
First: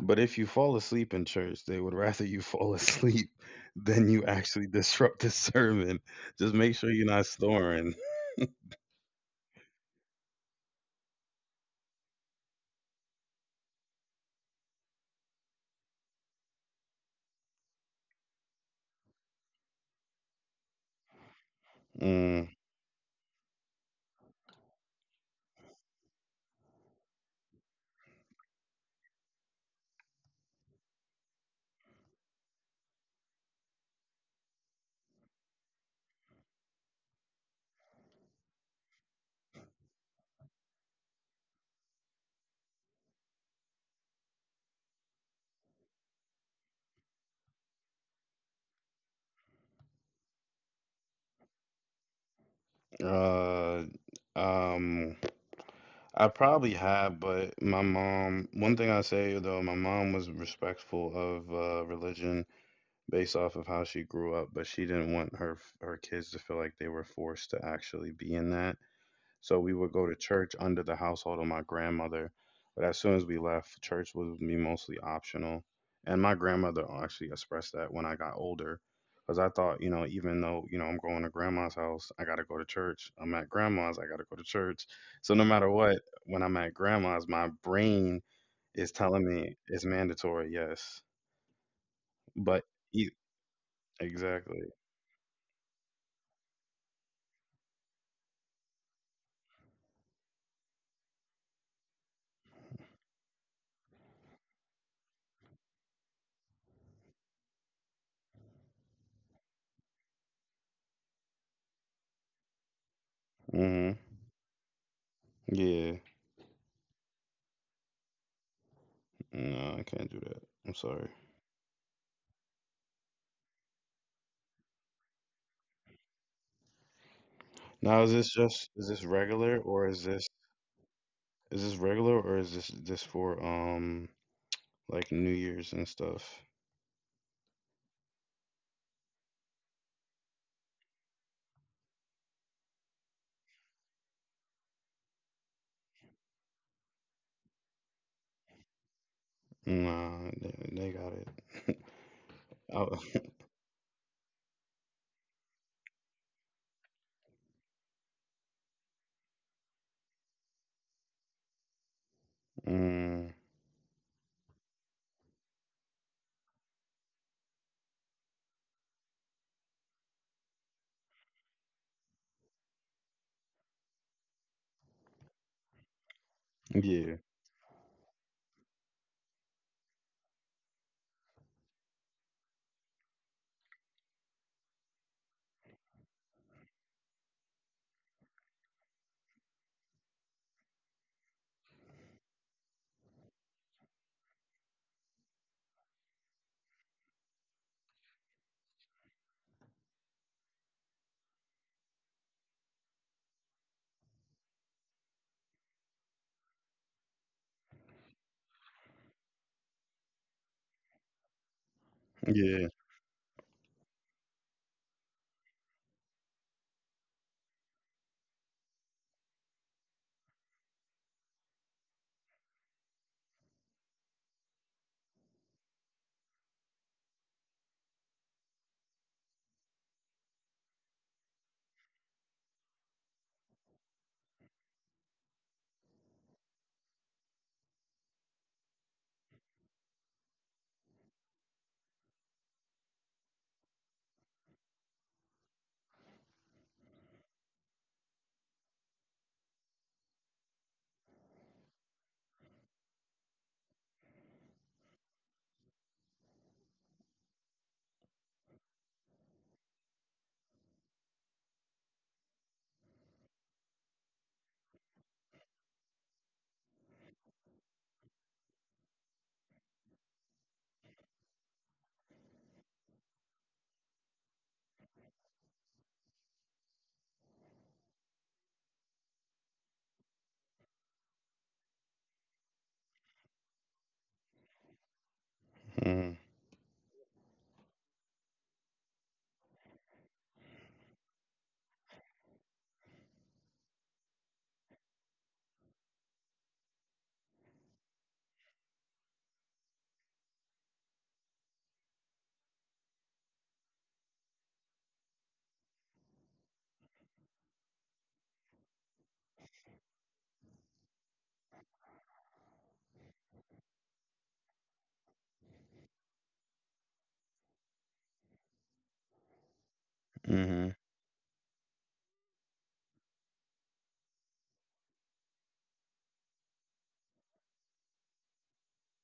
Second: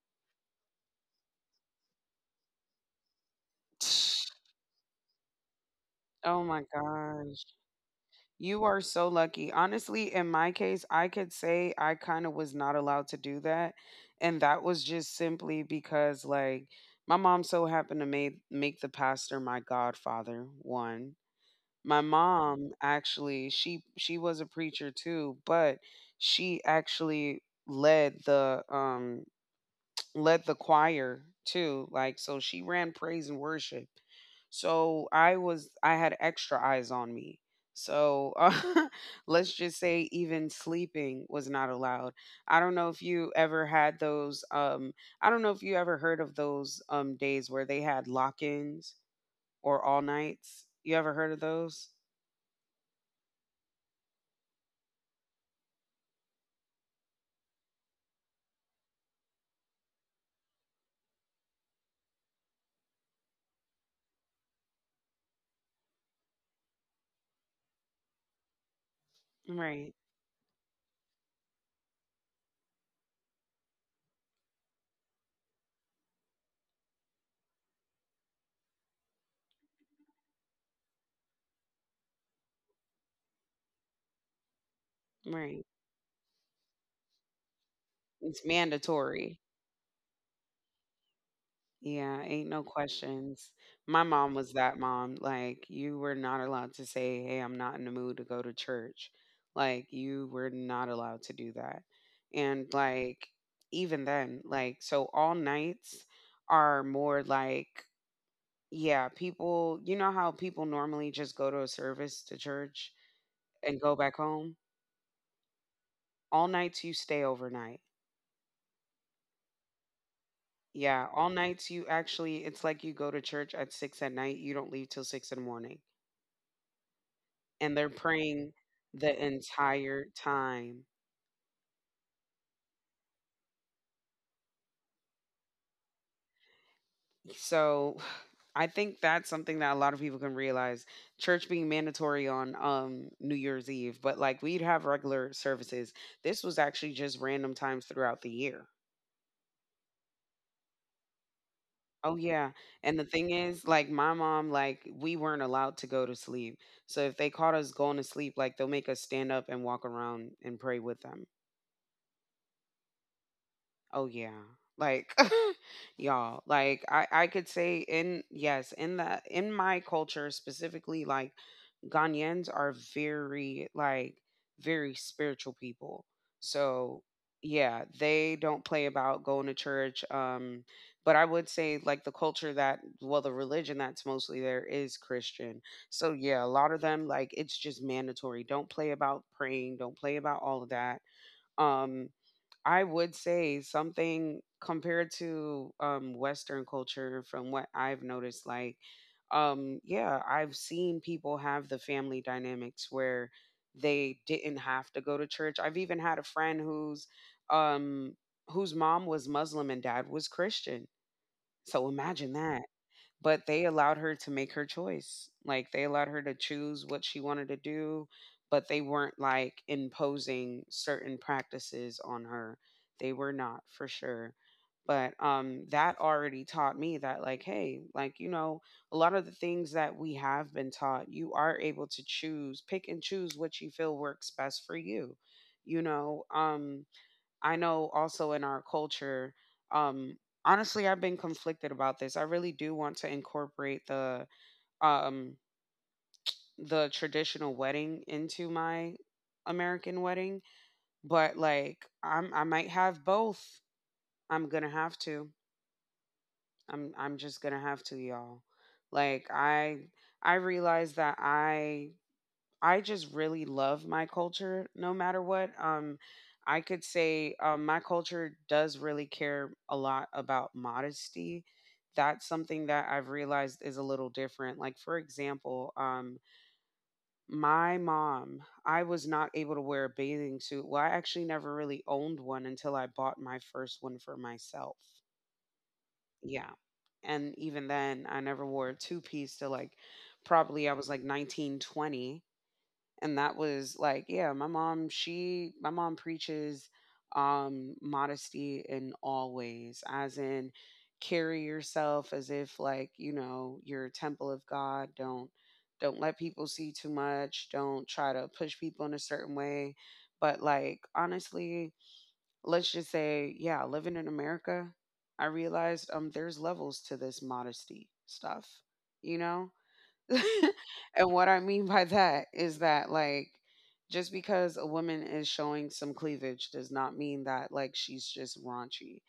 Speaker 1: but if you fall asleep in church, they would rather you fall asleep than you actually disrupt the sermon.
Speaker 2: Oh
Speaker 1: Just
Speaker 2: my
Speaker 1: make sure you're not
Speaker 2: gosh.
Speaker 1: snoring.
Speaker 2: You are so lucky. Honestly, in my case, I could say I kind of was not allowed to do that. And that was just simply because like my mom so happened to make the pastor my godfather, one. My
Speaker 1: Mm,
Speaker 2: mom actually, she was a preacher too, but she actually led the um led the choir too. Like, so she ran praise and worship. So I had extra eyes on me. So let's just say even sleeping was not allowed. I don't know if you ever had those. I don't know if you ever heard of those days where they had lock ins or all nights. You ever heard of those?
Speaker 1: uh, um, I probably have, but my mom, one thing I say though, my mom was respectful of religion based off of how she grew up, but she didn't want her kids to feel like they were forced to actually be in that. So we would
Speaker 2: Right,
Speaker 1: go to church under the household of my grandmother. But as soon as we left, church was me mostly optional. And my grandmother actually expressed that when I got older. Because I thought, even though, I'm going to grandma's house, I got to go to church. I'm at grandma's, I got to go to church. So no
Speaker 2: right.
Speaker 1: matter what, when I'm at grandma's, my brain
Speaker 2: It's
Speaker 1: is telling
Speaker 2: mandatory.
Speaker 1: me it's mandatory, yes.
Speaker 2: Yeah, ain't
Speaker 1: But
Speaker 2: no
Speaker 1: e-
Speaker 2: questions. My mom was
Speaker 1: exactly.
Speaker 2: that mom. Like, you were not allowed to say, hey, I'm not in the mood to go to church. Like, you were not allowed to do that. And, like, even then, like, so all nights are more like, yeah, people, you know how people normally just go to a service to church and
Speaker 1: Hmm.
Speaker 2: go back home?
Speaker 1: Yeah.
Speaker 2: All nights you stay overnight.
Speaker 1: No, I can't do that. I'm sorry.
Speaker 2: Yeah, all nights you actually, it's like you go to church at six at night, you don't leave till six in the morning and they're
Speaker 1: Now,
Speaker 2: praying
Speaker 1: is this
Speaker 2: the
Speaker 1: regular, or
Speaker 2: entire time.
Speaker 1: is this regular, or is this just for like New Year's and stuff?
Speaker 2: So I think that's something that a lot of people can realize. Church being mandatory on New Year's Eve, but like we'd have regular services. This was actually just random times throughout the year.
Speaker 1: Nah, they got it.
Speaker 2: Oh yeah. And
Speaker 1: Oh,
Speaker 2: the thing is, like my mom, like we weren't allowed to go to sleep. So if they caught us going to sleep, like they'll make us stand up and walk around and pray with them.
Speaker 1: mm,
Speaker 2: Oh yeah. Like y'all, like I could say in, yes, in my culture specifically, like Ghanaians are very like very spiritual people. So
Speaker 1: yeah,
Speaker 2: yeah, they don't play about going to church. But I would say like the culture that well, the religion that's mostly there is Christian. So yeah, a lot of them like it's just mandatory. Don't play about praying, don't play about all of that. Um. I would say something compared to Western culture, from what I've noticed, like, yeah, I've seen people have the family dynamics where they didn't have to go to church. I've even had a friend um, whose mom was Muslim and dad was Christian. So imagine that,
Speaker 1: yeah.
Speaker 2: but they allowed her to make her choice. Like they allowed her to choose what she wanted to do, but they weren't like imposing certain practices on her. They were not for sure. But that already taught me that, like, hey, like, a lot of the things that we have been taught, you are able to choose, pick and choose what you feel works best for you. You know, um I know also in our culture, um, honestly, I've been conflicted about this. I really do want to incorporate the um the traditional wedding into my American wedding, but like I might have both. I'm gonna have to. I'm just gonna have to, y'all. Like I realize that I just really love my culture no matter what. I could say, my culture does really care a lot about modesty. That's something that I've realized is a little different. Like, for example, my mom, I was not able to wear a bathing suit. Well, I actually never really owned one until I bought my first one for myself.
Speaker 1: Mm.
Speaker 2: Yeah. And even then, I never wore a two-piece till like probably I was like 19, 20 and that was like, yeah, my mom preaches modesty in all ways. As in, carry yourself as if, like, you're a temple of God. Don't let people see too much, don't try to push people in a certain way. But like, honestly, let's just say, yeah, living in America, I realized there's levels to this modesty stuff you know
Speaker 1: Hmm.
Speaker 2: and what I mean by that is that, like, just because a woman is showing some cleavage does not mean that, like, she's just raunchy.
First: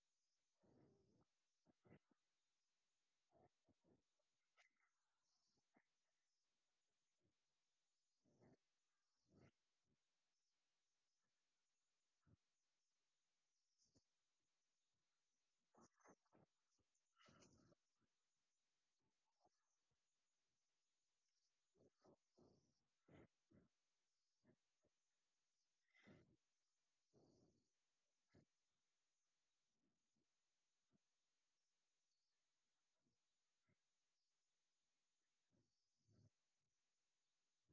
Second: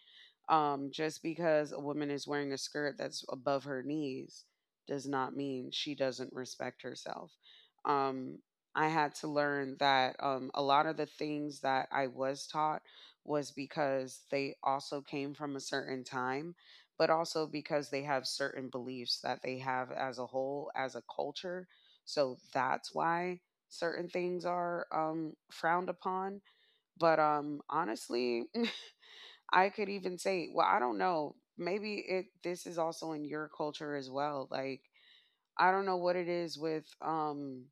Speaker 2: Just because a woman is wearing a skirt that's above her knees does not mean she doesn't respect herself. Um, I had to learn that, a lot of the things that I was taught was because they also came from a certain time, but also because they have certain beliefs that they have as a whole, as a culture. So that's why certain things are frowned upon. But honestly, I could even say, well, I don't know. Maybe it this is also in your culture as well. Like, I don't know what it is with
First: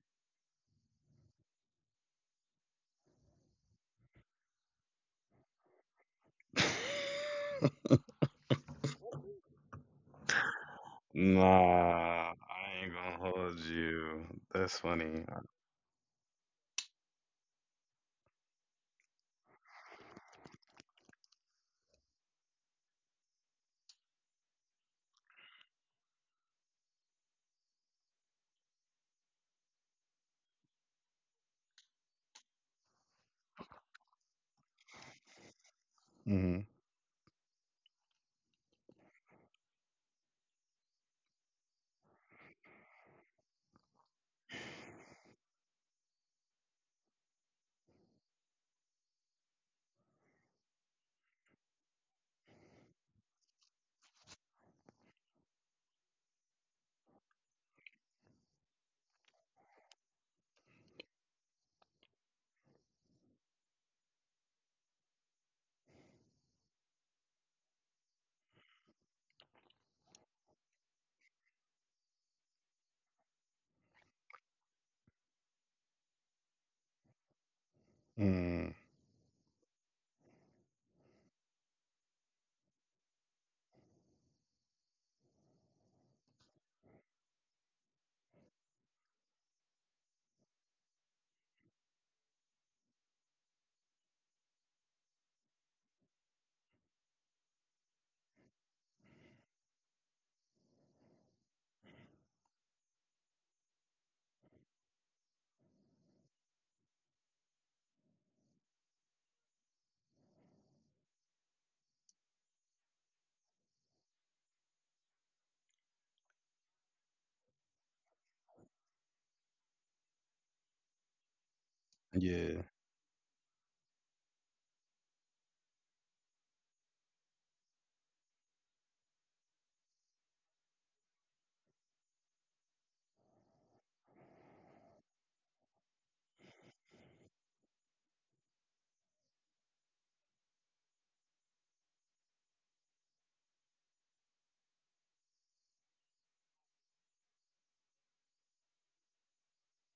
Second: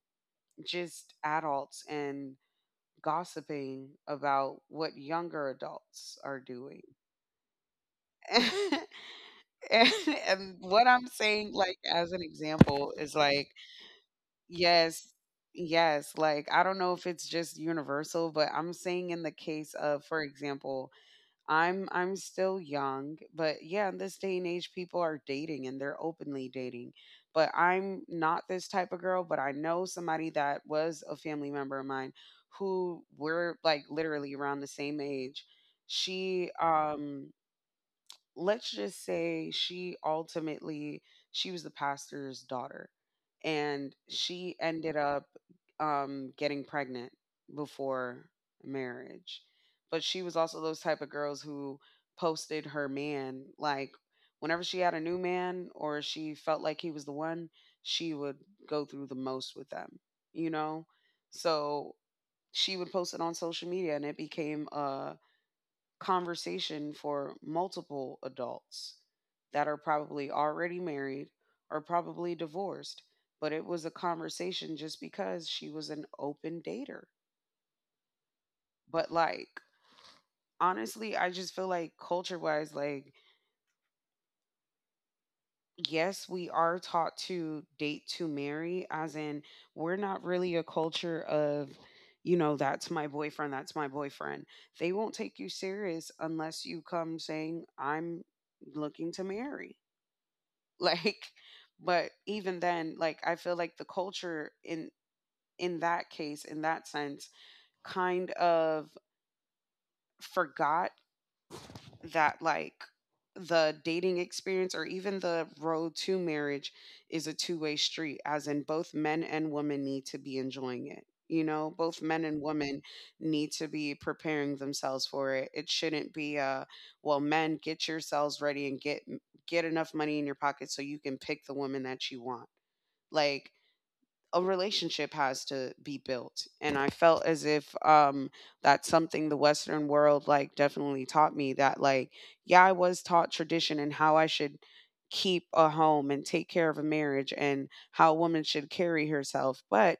Speaker 2: just adults and gossiping about what younger adults are doing. and, and what I'm saying, like, as an
Speaker 1: Nah, I ain't
Speaker 2: example, is
Speaker 1: gonna
Speaker 2: like,
Speaker 1: hold you. That's
Speaker 2: yes,
Speaker 1: funny.
Speaker 2: yes, like, I don't know if it's just universal, but I'm saying in the case of, for example, I'm still young, but yeah, in this day and age, people are dating and they're openly dating. But I'm not this type of girl, but I know somebody that was a family member of mine who were like literally around the same age. She
Speaker 1: Mm,
Speaker 2: Let's just say she was the pastor's daughter, and she ended up getting pregnant before marriage, but she was also those type of girls who posted her man, like whenever she had a new man or she felt like he was the one, she would go through the most with them, you know so she would post it on social media and it became a conversation for multiple adults that are probably already married or probably divorced. But it was a conversation just because she was an open dater.
Speaker 1: mm,
Speaker 2: But like, honestly, I just feel like culture wise, like, yes, we are taught to date to marry, as in, we're not really a culture of, that's my boyfriend, that's my boyfriend. They won't take you serious unless you come saying, I'm looking to marry. Like, but even then, like, I feel like the culture in that case, in that sense, kind of forgot that, like, the dating experience or even the road to marriage is a two-way street, as in both men and women need to be enjoying it, both men and
Speaker 1: yeah,
Speaker 2: women need to be preparing themselves for it. It shouldn't be a, well, men, get yourselves ready and get enough money in your pocket so you can pick the woman that you want, like a relationship has to be built. And I felt as if that's something the Western world like definitely taught me. That, like, yeah, I was taught tradition and how I should keep a home and take care of a marriage and how a woman should carry herself, but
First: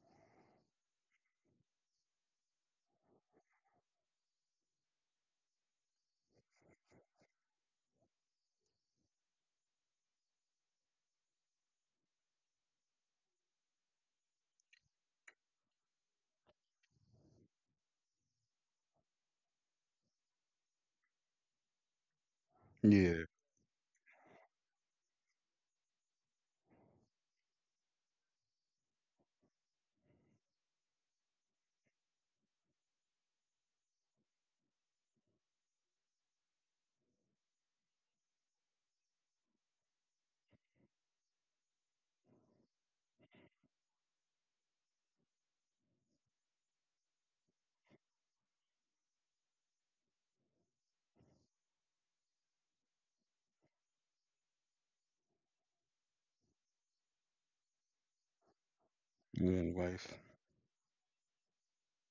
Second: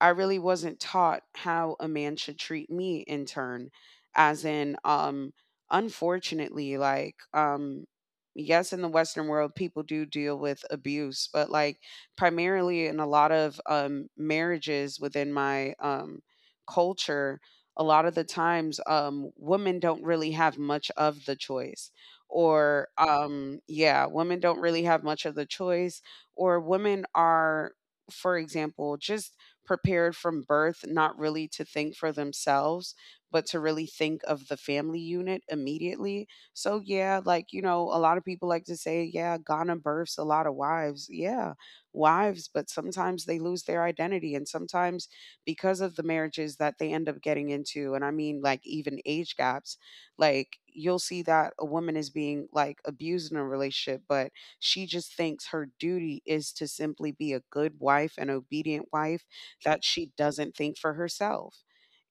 Speaker 2: I really wasn't taught how a man should treat me in turn. As in, unfortunately, like, yes, in the Western world, people do deal with abuse, but like, primarily in a lot of marriages within my culture, a lot of the times, women don't really have much of the choice. Or,
Speaker 1: yeah.
Speaker 2: yeah, women don't really have much of the choice, or women are, for example, just prepared from birth not really to think for themselves but to really think of the family unit immediately. So yeah, like, a lot of people like to say, yeah, Ghana births a lot of wives, yeah, wives, but sometimes they lose their identity and sometimes because of the marriages that they end up getting into. And I mean, like, even age gaps, like, you'll see that a woman is being like abused in a relationship, but she just thinks her duty is to simply be a good wife, an obedient wife,
Speaker 1: You and
Speaker 2: that she
Speaker 1: wife.
Speaker 2: doesn't think for herself.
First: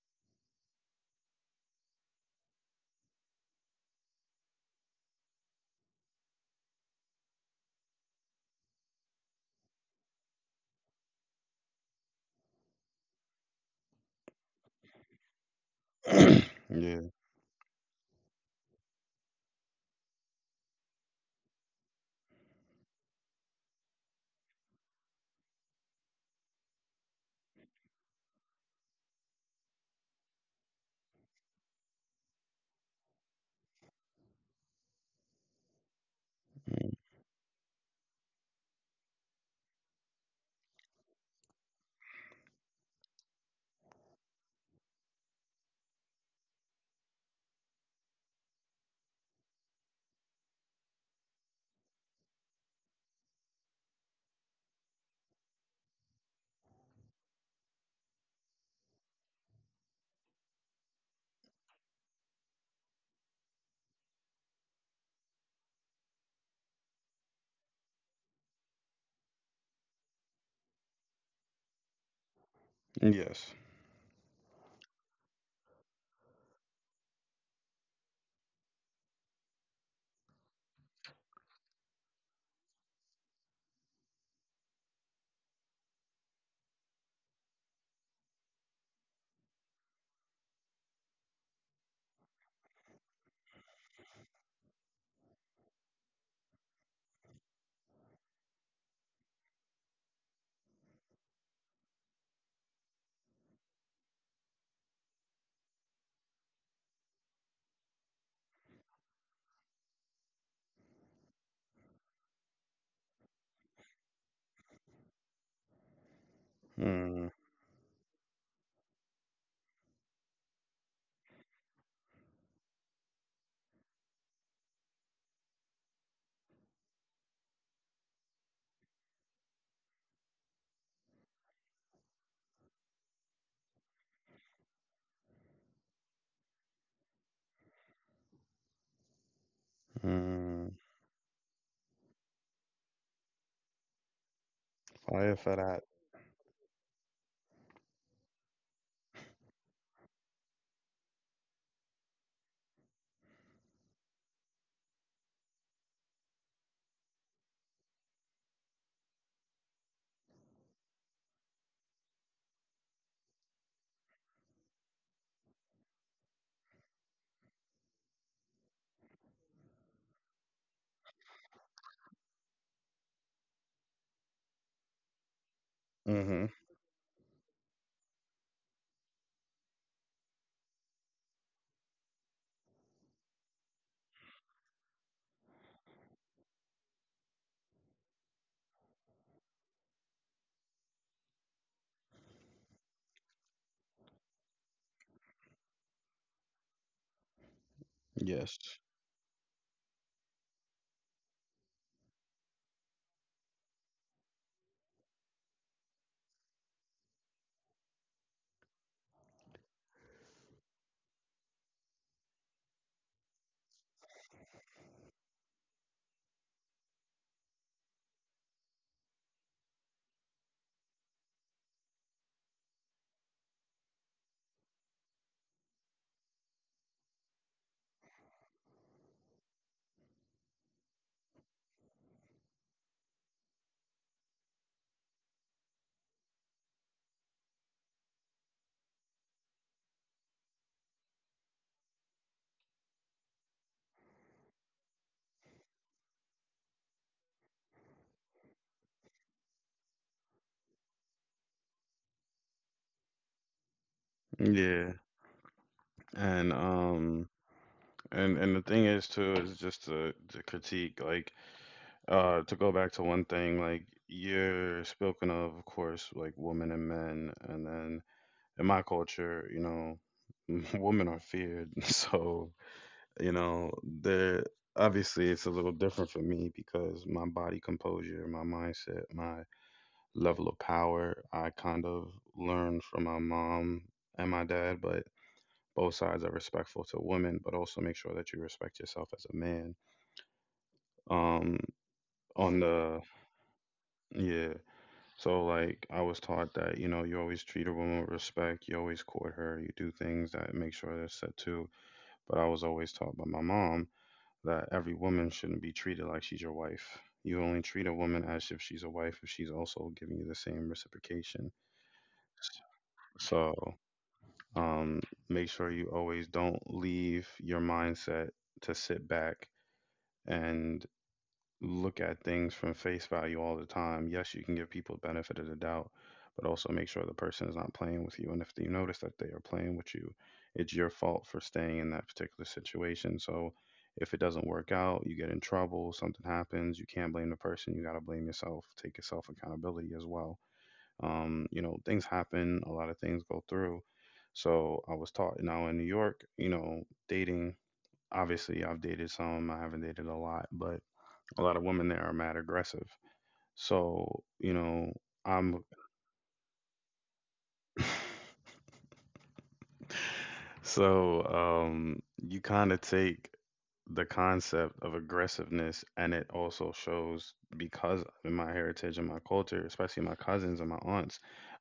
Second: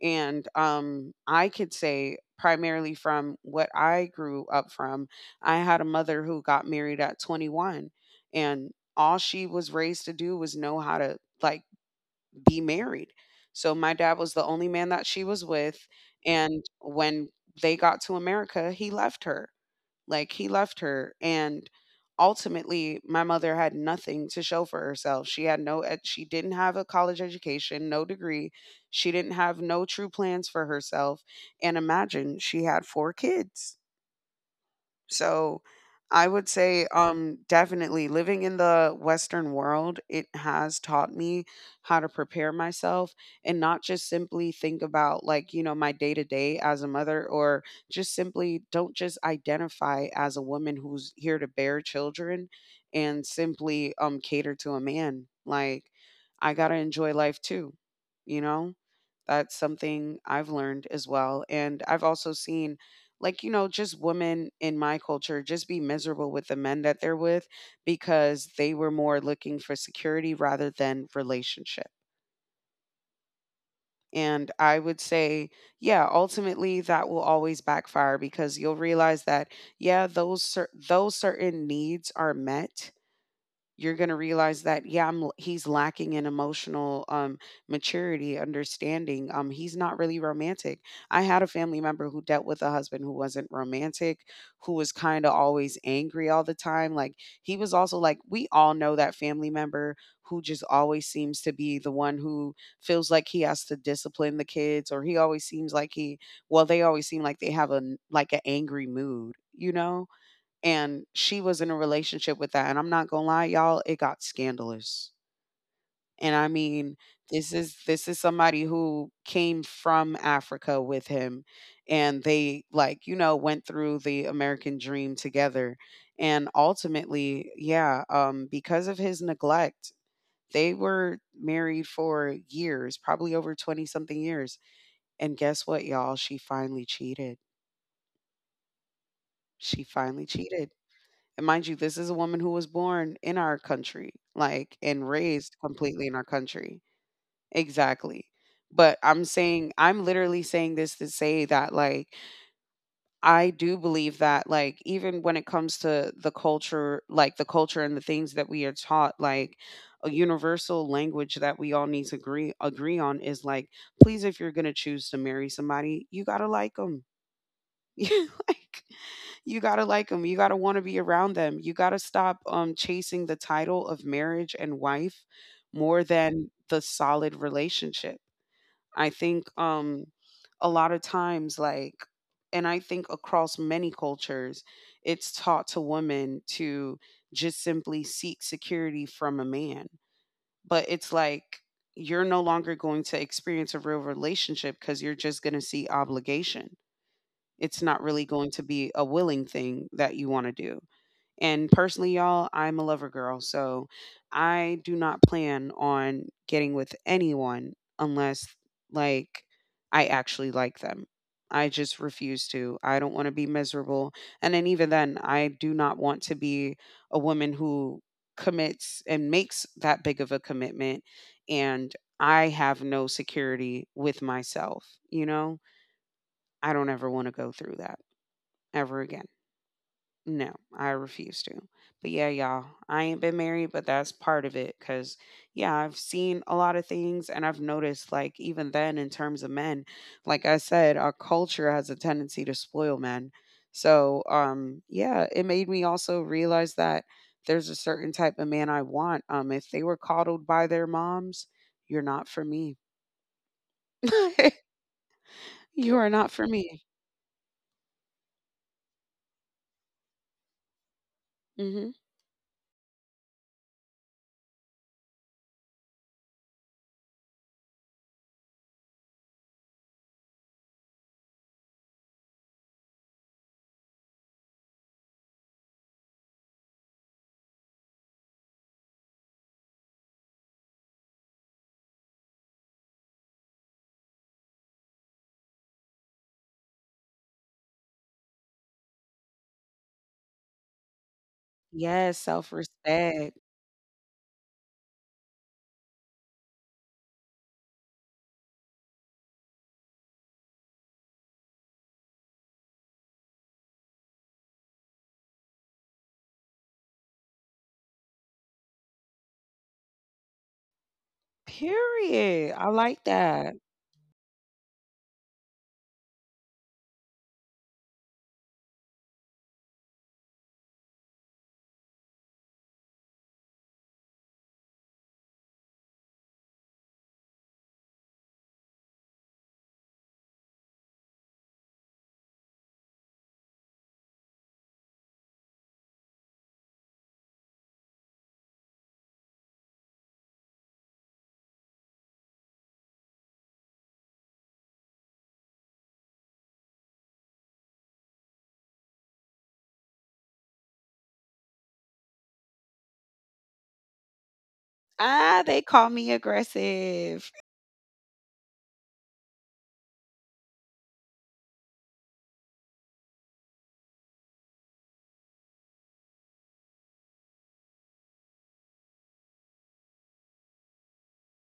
Speaker 2: And I could say, primarily from what I grew up from, I had a mother who got married at 21, and all she was raised to do was know how to, like, be married. So my dad was the only man that she was with.
Speaker 1: Yeah.
Speaker 2: And when they got to America, he left her, like he left her and ultimately my mother had nothing to show for herself. She had no she didn't have a college education, no degree. She didn't have no true plans for herself. And imagine she had four kids. So I would say
Speaker 1: Mm.
Speaker 2: definitely living in the western world it has taught me how to prepare myself, and not just simply think about my day to day as a mother, or just simply don't just identify as a woman who's here to bear children and simply cater to a man. Like, I got to enjoy life too, you know that's something I've learned as well. And I've also seen, just women in my culture just be miserable with the men that they're with because they were more looking for security rather than relationship.
Speaker 1: Yes.
Speaker 2: And I would say, yeah, ultimately that will always backfire because you'll realize that, yeah, those certain needs are met, you're going to realize that he's lacking in emotional maturity, understanding. He's not really romantic. I had a family member who dealt with a husband who wasn't romantic, who was kind of always angry all the time. Like, he was also like, we all know that family member who just always seems to be the one who feels like he has to discipline the kids, or he always seems like he well they always seem like they have a like an angry mood, you know? And she was in a relationship with that, and I'm not gonna lie, y'all, it got scandalous. And I mean,
Speaker 1: Mm,
Speaker 2: this is somebody who came from Africa with him, and they, like, you know, went through the American dream together. And ultimately, yeah, because of his neglect, they were married for years, probably over 20 something years. And guess what, y'all? She finally cheated. She finally
Speaker 1: mm.
Speaker 2: cheated. And mind you, this is a woman who was born in our country, like, and
Speaker 1: Fire for
Speaker 2: raised
Speaker 1: that.
Speaker 2: completely in our country. Exactly. But I'm saying, I'm literally saying this to say that, like, I do believe that, like, even when it comes to the culture, like, the culture and the things that we are taught, like, a universal language that we all need to agree on is like, please, if you're going to choose to marry somebody, you got to like them. Like, you got to like them. You got to want to be around them. You got to stop chasing the title of marriage and wife more
Speaker 1: Mm-hmm.
Speaker 2: than the solid relationship. I think a lot of times, like, and I think across many cultures, it's taught to women to just simply seek security from a man. But it's like, you're no longer going to experience a real relationship because you're just going to see obligation. It's not really going to
Speaker 1: Yes.
Speaker 2: be a willing thing that you want to do. And personally, y'all, I'm a lover girl. So I do not plan on getting with anyone unless, like, I actually like them. I just refuse to. I don't want to be miserable. And then, even then, I do not want to be a woman who commits and makes that big of a commitment, and I have no security with myself, you know? I don't ever want to go through that ever again. No, I refuse to. But yeah, y'all, I ain't been married, but that's part of it. Cause yeah, I've seen a lot of things, and I've noticed, like, even then, in terms of men, like I said, our culture has a tendency to spoil men. So, yeah, it made me also realize that there's a certain type of man I want. If they were coddled by their moms, you're not for me.
Speaker 1: Yeah.
Speaker 2: You are not for
Speaker 1: And
Speaker 2: me.
Speaker 1: um and the thing is, too, is just to critique, like,
Speaker 2: Hmm.
Speaker 1: to go back to one thing, like, you're spoken of course, like, women and men. And then, in my culture, you know, women are feared so, you know, there obviously it's a little different for me because my body composure, my mindset, my level of power, I kind of learned from my mom and my dad. But both sides are respectful to women, but also make sure that you respect yourself as a man. um
Speaker 2: Yes, self
Speaker 1: on the
Speaker 2: respect.
Speaker 1: Yeah. So, like, I was taught that, you know, you always treat a woman with respect, you always court her, you do things that make sure they're set to. But I was always taught by my mom that every woman shouldn't be treated like she's your wife. You only treat a woman as if she's a wife if she's also giving you the same reciprocation.
Speaker 2: Period. I like
Speaker 1: So,
Speaker 2: that.
Speaker 1: um make sure you always don't leave your mindset to sit back and look at things from face value all the time. Yes, you can give people the benefit of the doubt, but also make sure the person is not playing with you. And if you notice that they are playing with you, it's your fault for staying in that particular situation. So if it doesn't work out, you get in trouble, something happens, you can't blame the person. You got to blame yourself, take yourself accountability as well. You know, things happen, a lot of things go through. So I was taught, now, in New York, you know, dating, obviously I've dated some, I haven't dated a lot, but a lot of women there are mad aggressive. So, you know,
Speaker 2: Ah,
Speaker 1: I'm
Speaker 2: they call me aggressive.
Speaker 1: so, you kind of take the concept of aggressiveness, and it also shows because in my heritage and my culture, especially my cousins and my aunts,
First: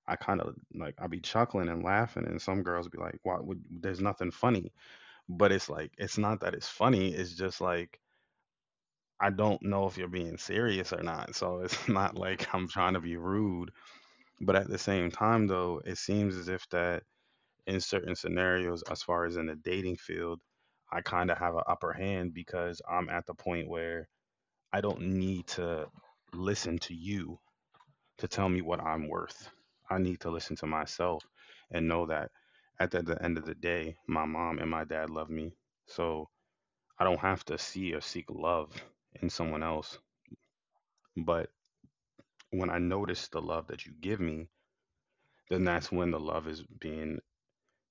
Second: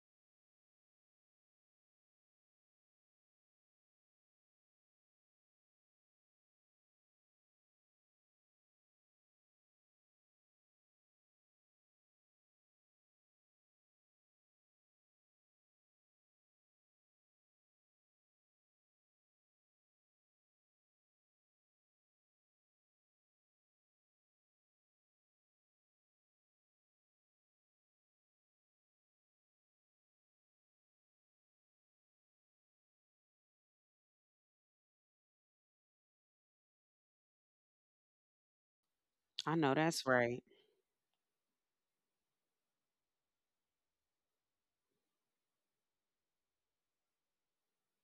Speaker 1: I kind of like I be chuckling and laughing, and some girls be like, "Why would there's nothing funny?" But it's like, it's not that it's funny, it's just like I don't know if you're being serious or not. So it's not like I'm trying to be rude. But at the same time, though, it seems as if that in certain scenarios, as far as in the dating field, I kind of have an upper hand because I'm at the point where I don't need to listen to you to tell me what I'm worth. I need to listen to myself and know that at the end of the day, my mom and my dad love me. So I don't have to see or seek love in
Speaker 2: I
Speaker 1: someone
Speaker 2: know
Speaker 1: else.
Speaker 2: that's right.
Speaker 1: But when I notice the love that you give me, then that's when the love is being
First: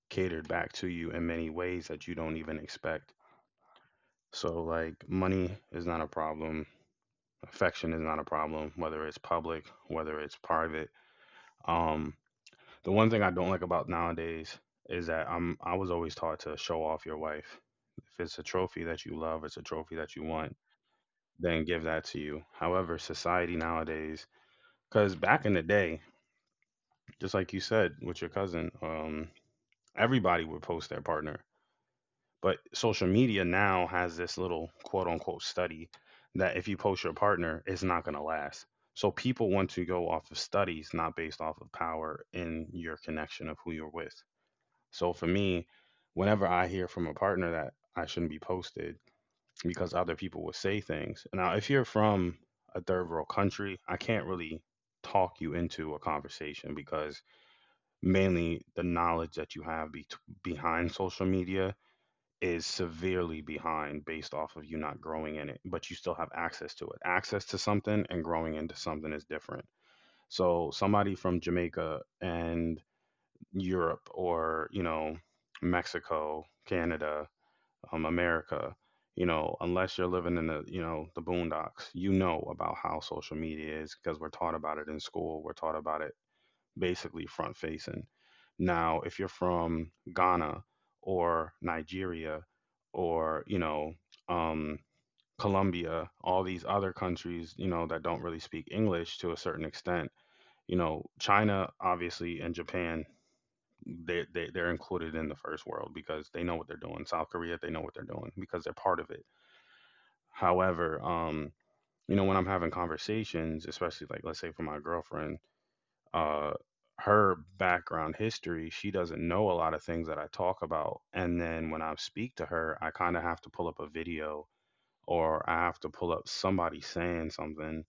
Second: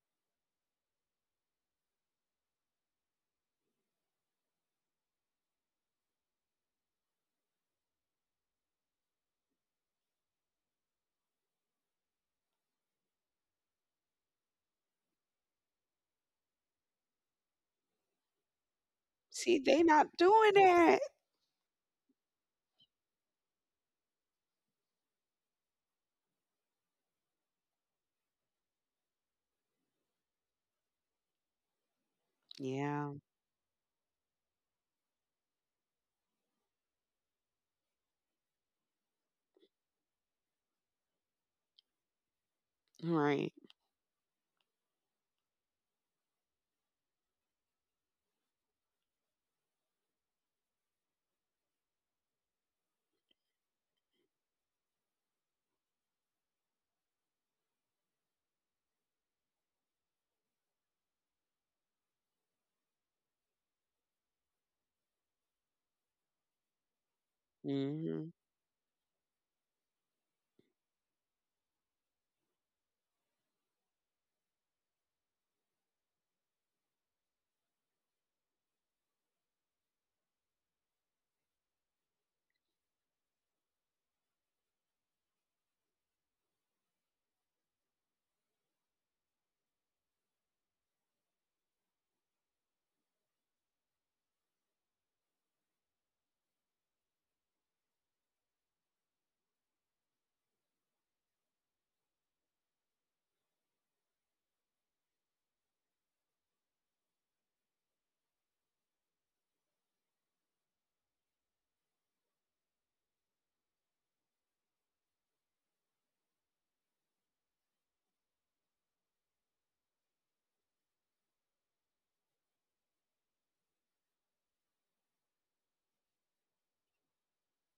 Speaker 1: catered back to you in many ways that you don't even expect. So, like, money is not a problem. Affection is not a problem, whether it's public, whether it's private. Um, the one thing I don't like about nowadays is that I was always taught to show off your wife. If it's a trophy that you love, it's
Speaker 2: See,
Speaker 1: a
Speaker 2: they
Speaker 1: trophy that
Speaker 2: not
Speaker 1: you
Speaker 2: doing
Speaker 1: want,
Speaker 2: that.
Speaker 1: then give that to you. However, society nowadays, because back in the day, just like you said with your cousin, everybody would post their partner. But social
Speaker 2: Yeah.
Speaker 1: media now has this little quote unquote study that if you post your partner, it's not going to last. So people want to go off of studies, not based off of power in your connection
Speaker 2: Right.
Speaker 1: of who you're with. So for me, whenever I hear from a partner that I shouldn't be posted because other people will say things. Now, if you're from a third world country, I can't really talk you into a conversation because mainly the knowledge that you have behind social media is severely behind based off of you not growing in it, but you still have access to it. Access to something and
Speaker 2: Mhm.
Speaker 1: growing into something is different. So, somebody from Jamaica and Europe, or, you know, Mexico, Canada, America, you know, unless you're living in the, you know, the boondocks, you know about how social media is, because we're taught about it in school. We're taught about it basically front facing. Now, if you're from Ghana or Nigeria, or, you know, um, Colombia, all these other countries, you know, that don't really speak English to a certain extent, you know, China, obviously, and Japan, they're included in the first world because they know what they're doing. South Korea, they know what they're doing because they're part of it. However, you know, when I'm having conversations, especially like, let's say for my girlfriend, uh, her background history, she doesn't know a lot of things that I talk about. And then when I speak to her, I kind of have to pull up a video, or I have to pull up somebody saying something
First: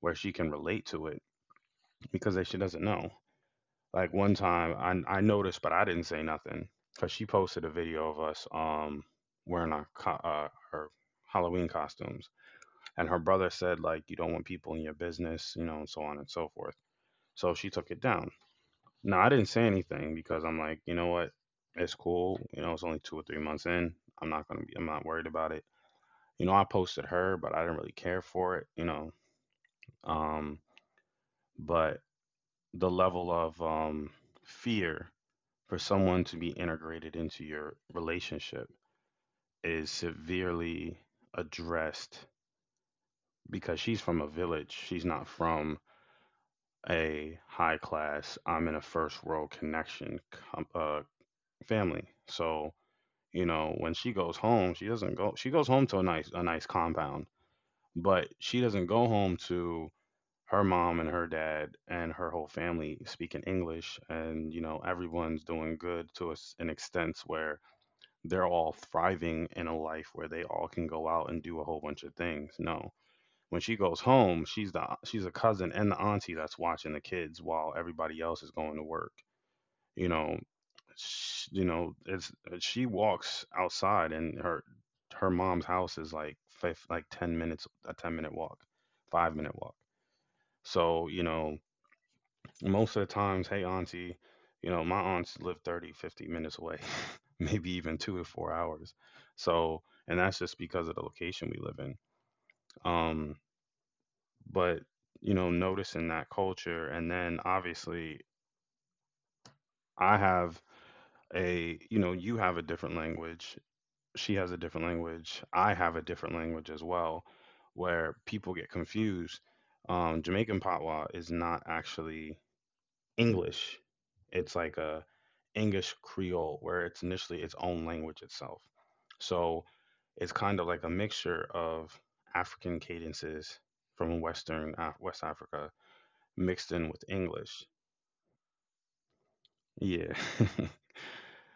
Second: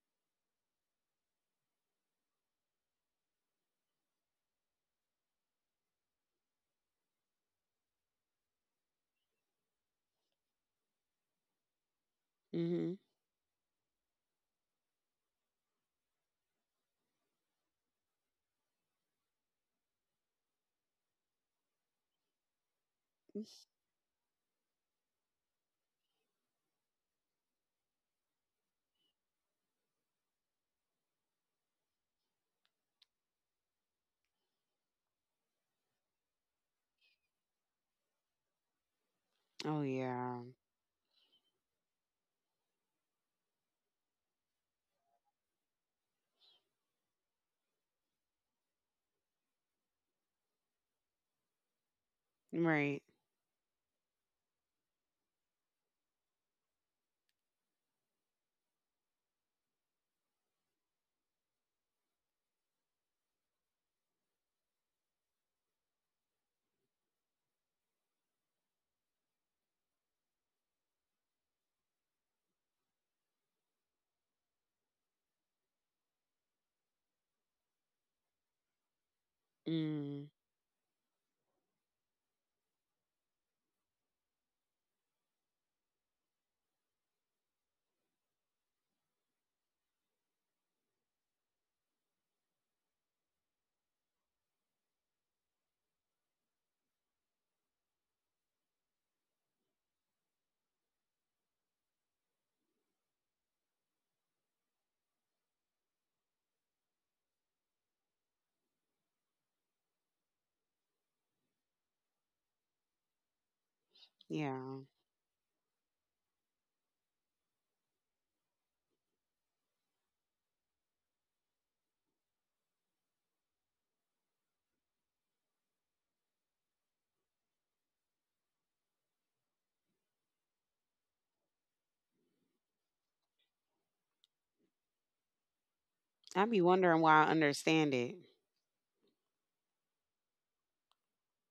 Speaker 1: where she can relate to it because that she doesn't know. Like one time I noticed, but I didn't say nothing because she posted a video of us wearing our, our Halloween costumes.
Speaker 2: Mhm.
Speaker 1: And her brother said, like, you don't want people in your business, you know, and so on and so forth. So she took it down. No, I didn't say anything because I'm like, you know what? It's cool. You know, it's only 2 or 3 months in. I'm not worried about it. You know, I posted her, but I didn't really care for it, you know. Um, but the level of fear for someone to be integrated into your relationship
Speaker 2: Oh
Speaker 1: is
Speaker 2: yeah.
Speaker 1: severely addressed because she's from a village. She's not from a high class, I'm in a first world connection com- uh, family. So,
Speaker 2: Right.
Speaker 1: you know, when she goes home, she doesn't go she goes home to a nice compound, but she doesn't go home to her mom and her dad and her whole family speaking English, and, you know, everyone's doing good to a s an extent where they're all thriving in a life where they all can go out and do a whole bunch of things. No, when she goes home, she's a cousin and the auntie that's watching the kids while everybody else is going to work, you
Speaker 2: Mm.
Speaker 1: know. Sh You know, it's she walks outside, and her, her mom's house is like 10 minutes, a 10-minute walk, 5-minute walk. So, you know, most of the times, hey, auntie, you know, my aunts live 30, 50 minutes away, maybe even 2 or 4 hours. So, and that's just because of the location we live in. Um, but, you know, noticing that culture, and then obviously I have a, you know, you have a different language, she has a
Speaker 2: Yeah.
Speaker 1: different language. I have a different language as well, where people get confused. Jamaican Patois is not actually English. It's like a English Creole, where it's initially its own language itself. So it's kind of like a mixture of African cadences from West Africa
Speaker 2: I be
Speaker 1: mixed in with
Speaker 2: wondering why I
Speaker 1: English.
Speaker 2: understand it.
Speaker 1: Yeah.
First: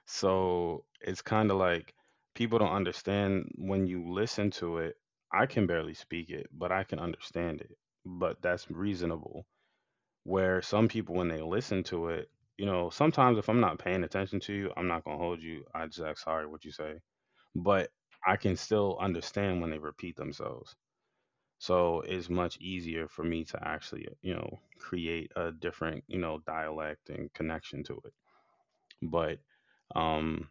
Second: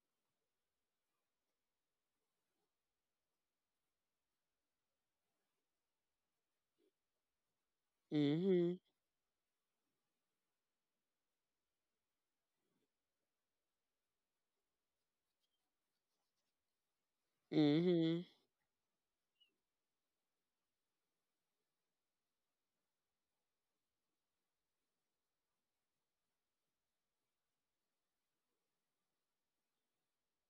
Speaker 1: So it's kind of like people don't understand when you listen to it. I can barely speak it, but I can understand it. But that's
Speaker 2: Mhm.
Speaker 1: reasonable. Where some people, when they listen to it, you know, sometimes if I'm not paying attention to you, I'm not going to hold you. I just act sorry what you say. But
Speaker 2: Mhm.
Speaker 1: I can still understand when they repeat themselves. So it's much easier for me to actually, you know, create a different, you know, dialect and connection to it. But, um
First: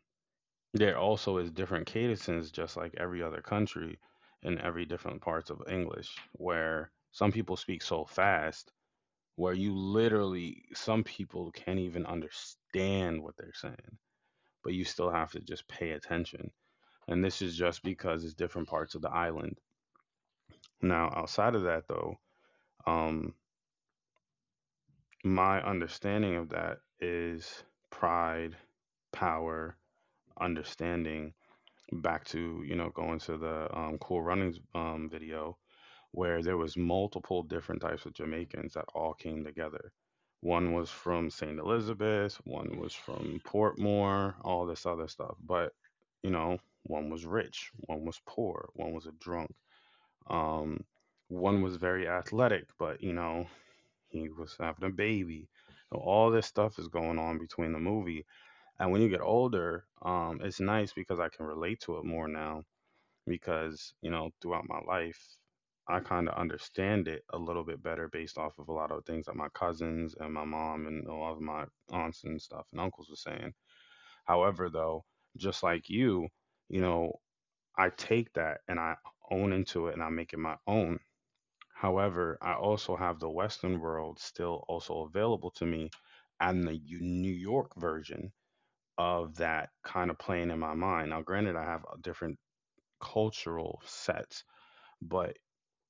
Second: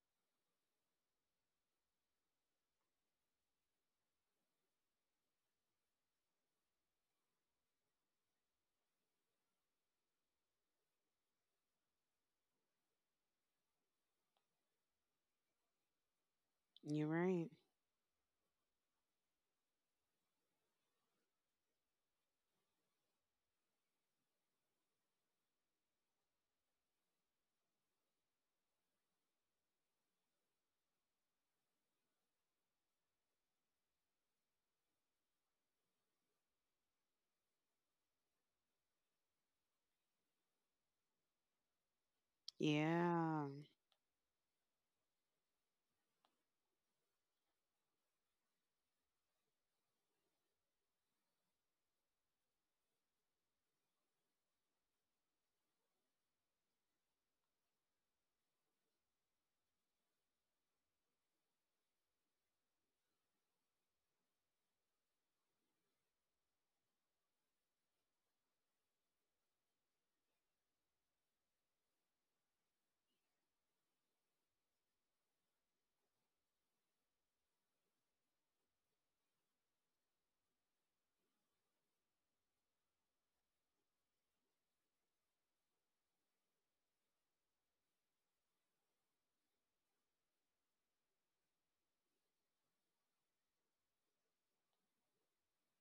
Speaker 1: there also is different cadences, just like every other country, in every different parts of English, where some people speak so fast where you literally some people can't even understand what they're saying, but you still have to just pay attention.
Speaker 2: You're
Speaker 1: And this
Speaker 2: right.
Speaker 1: is just because it's different parts of the island. Now, outside of that, though, um my understanding of that is pride, power, understanding, back to, you know, going to the, Cool Runnings, video, where there was multiple different types of Jamaicans that all came together. One was from St. Elizabeth, one was from
Speaker 2: Yeah.
Speaker 1: Portmore, all this other stuff, but, you know, one was rich, one was poor, one was a drunk, um, one was very athletic, but, you know, he was having a baby. So all this stuff is going on between the movie. And when you get older, it's nice because I can relate to it more now, because, you know, throughout my life, I kind of understand it a little bit better based off of a lot of things that my cousins and my mom and a lot of my aunts and stuff and uncles were saying. However, though, just like you know, I take that and I own into it and I make it my own. However, I also have the Western world still also available to me. And the New York version of that kind of playing in my mind. Now, granted, I have different cultural sets, but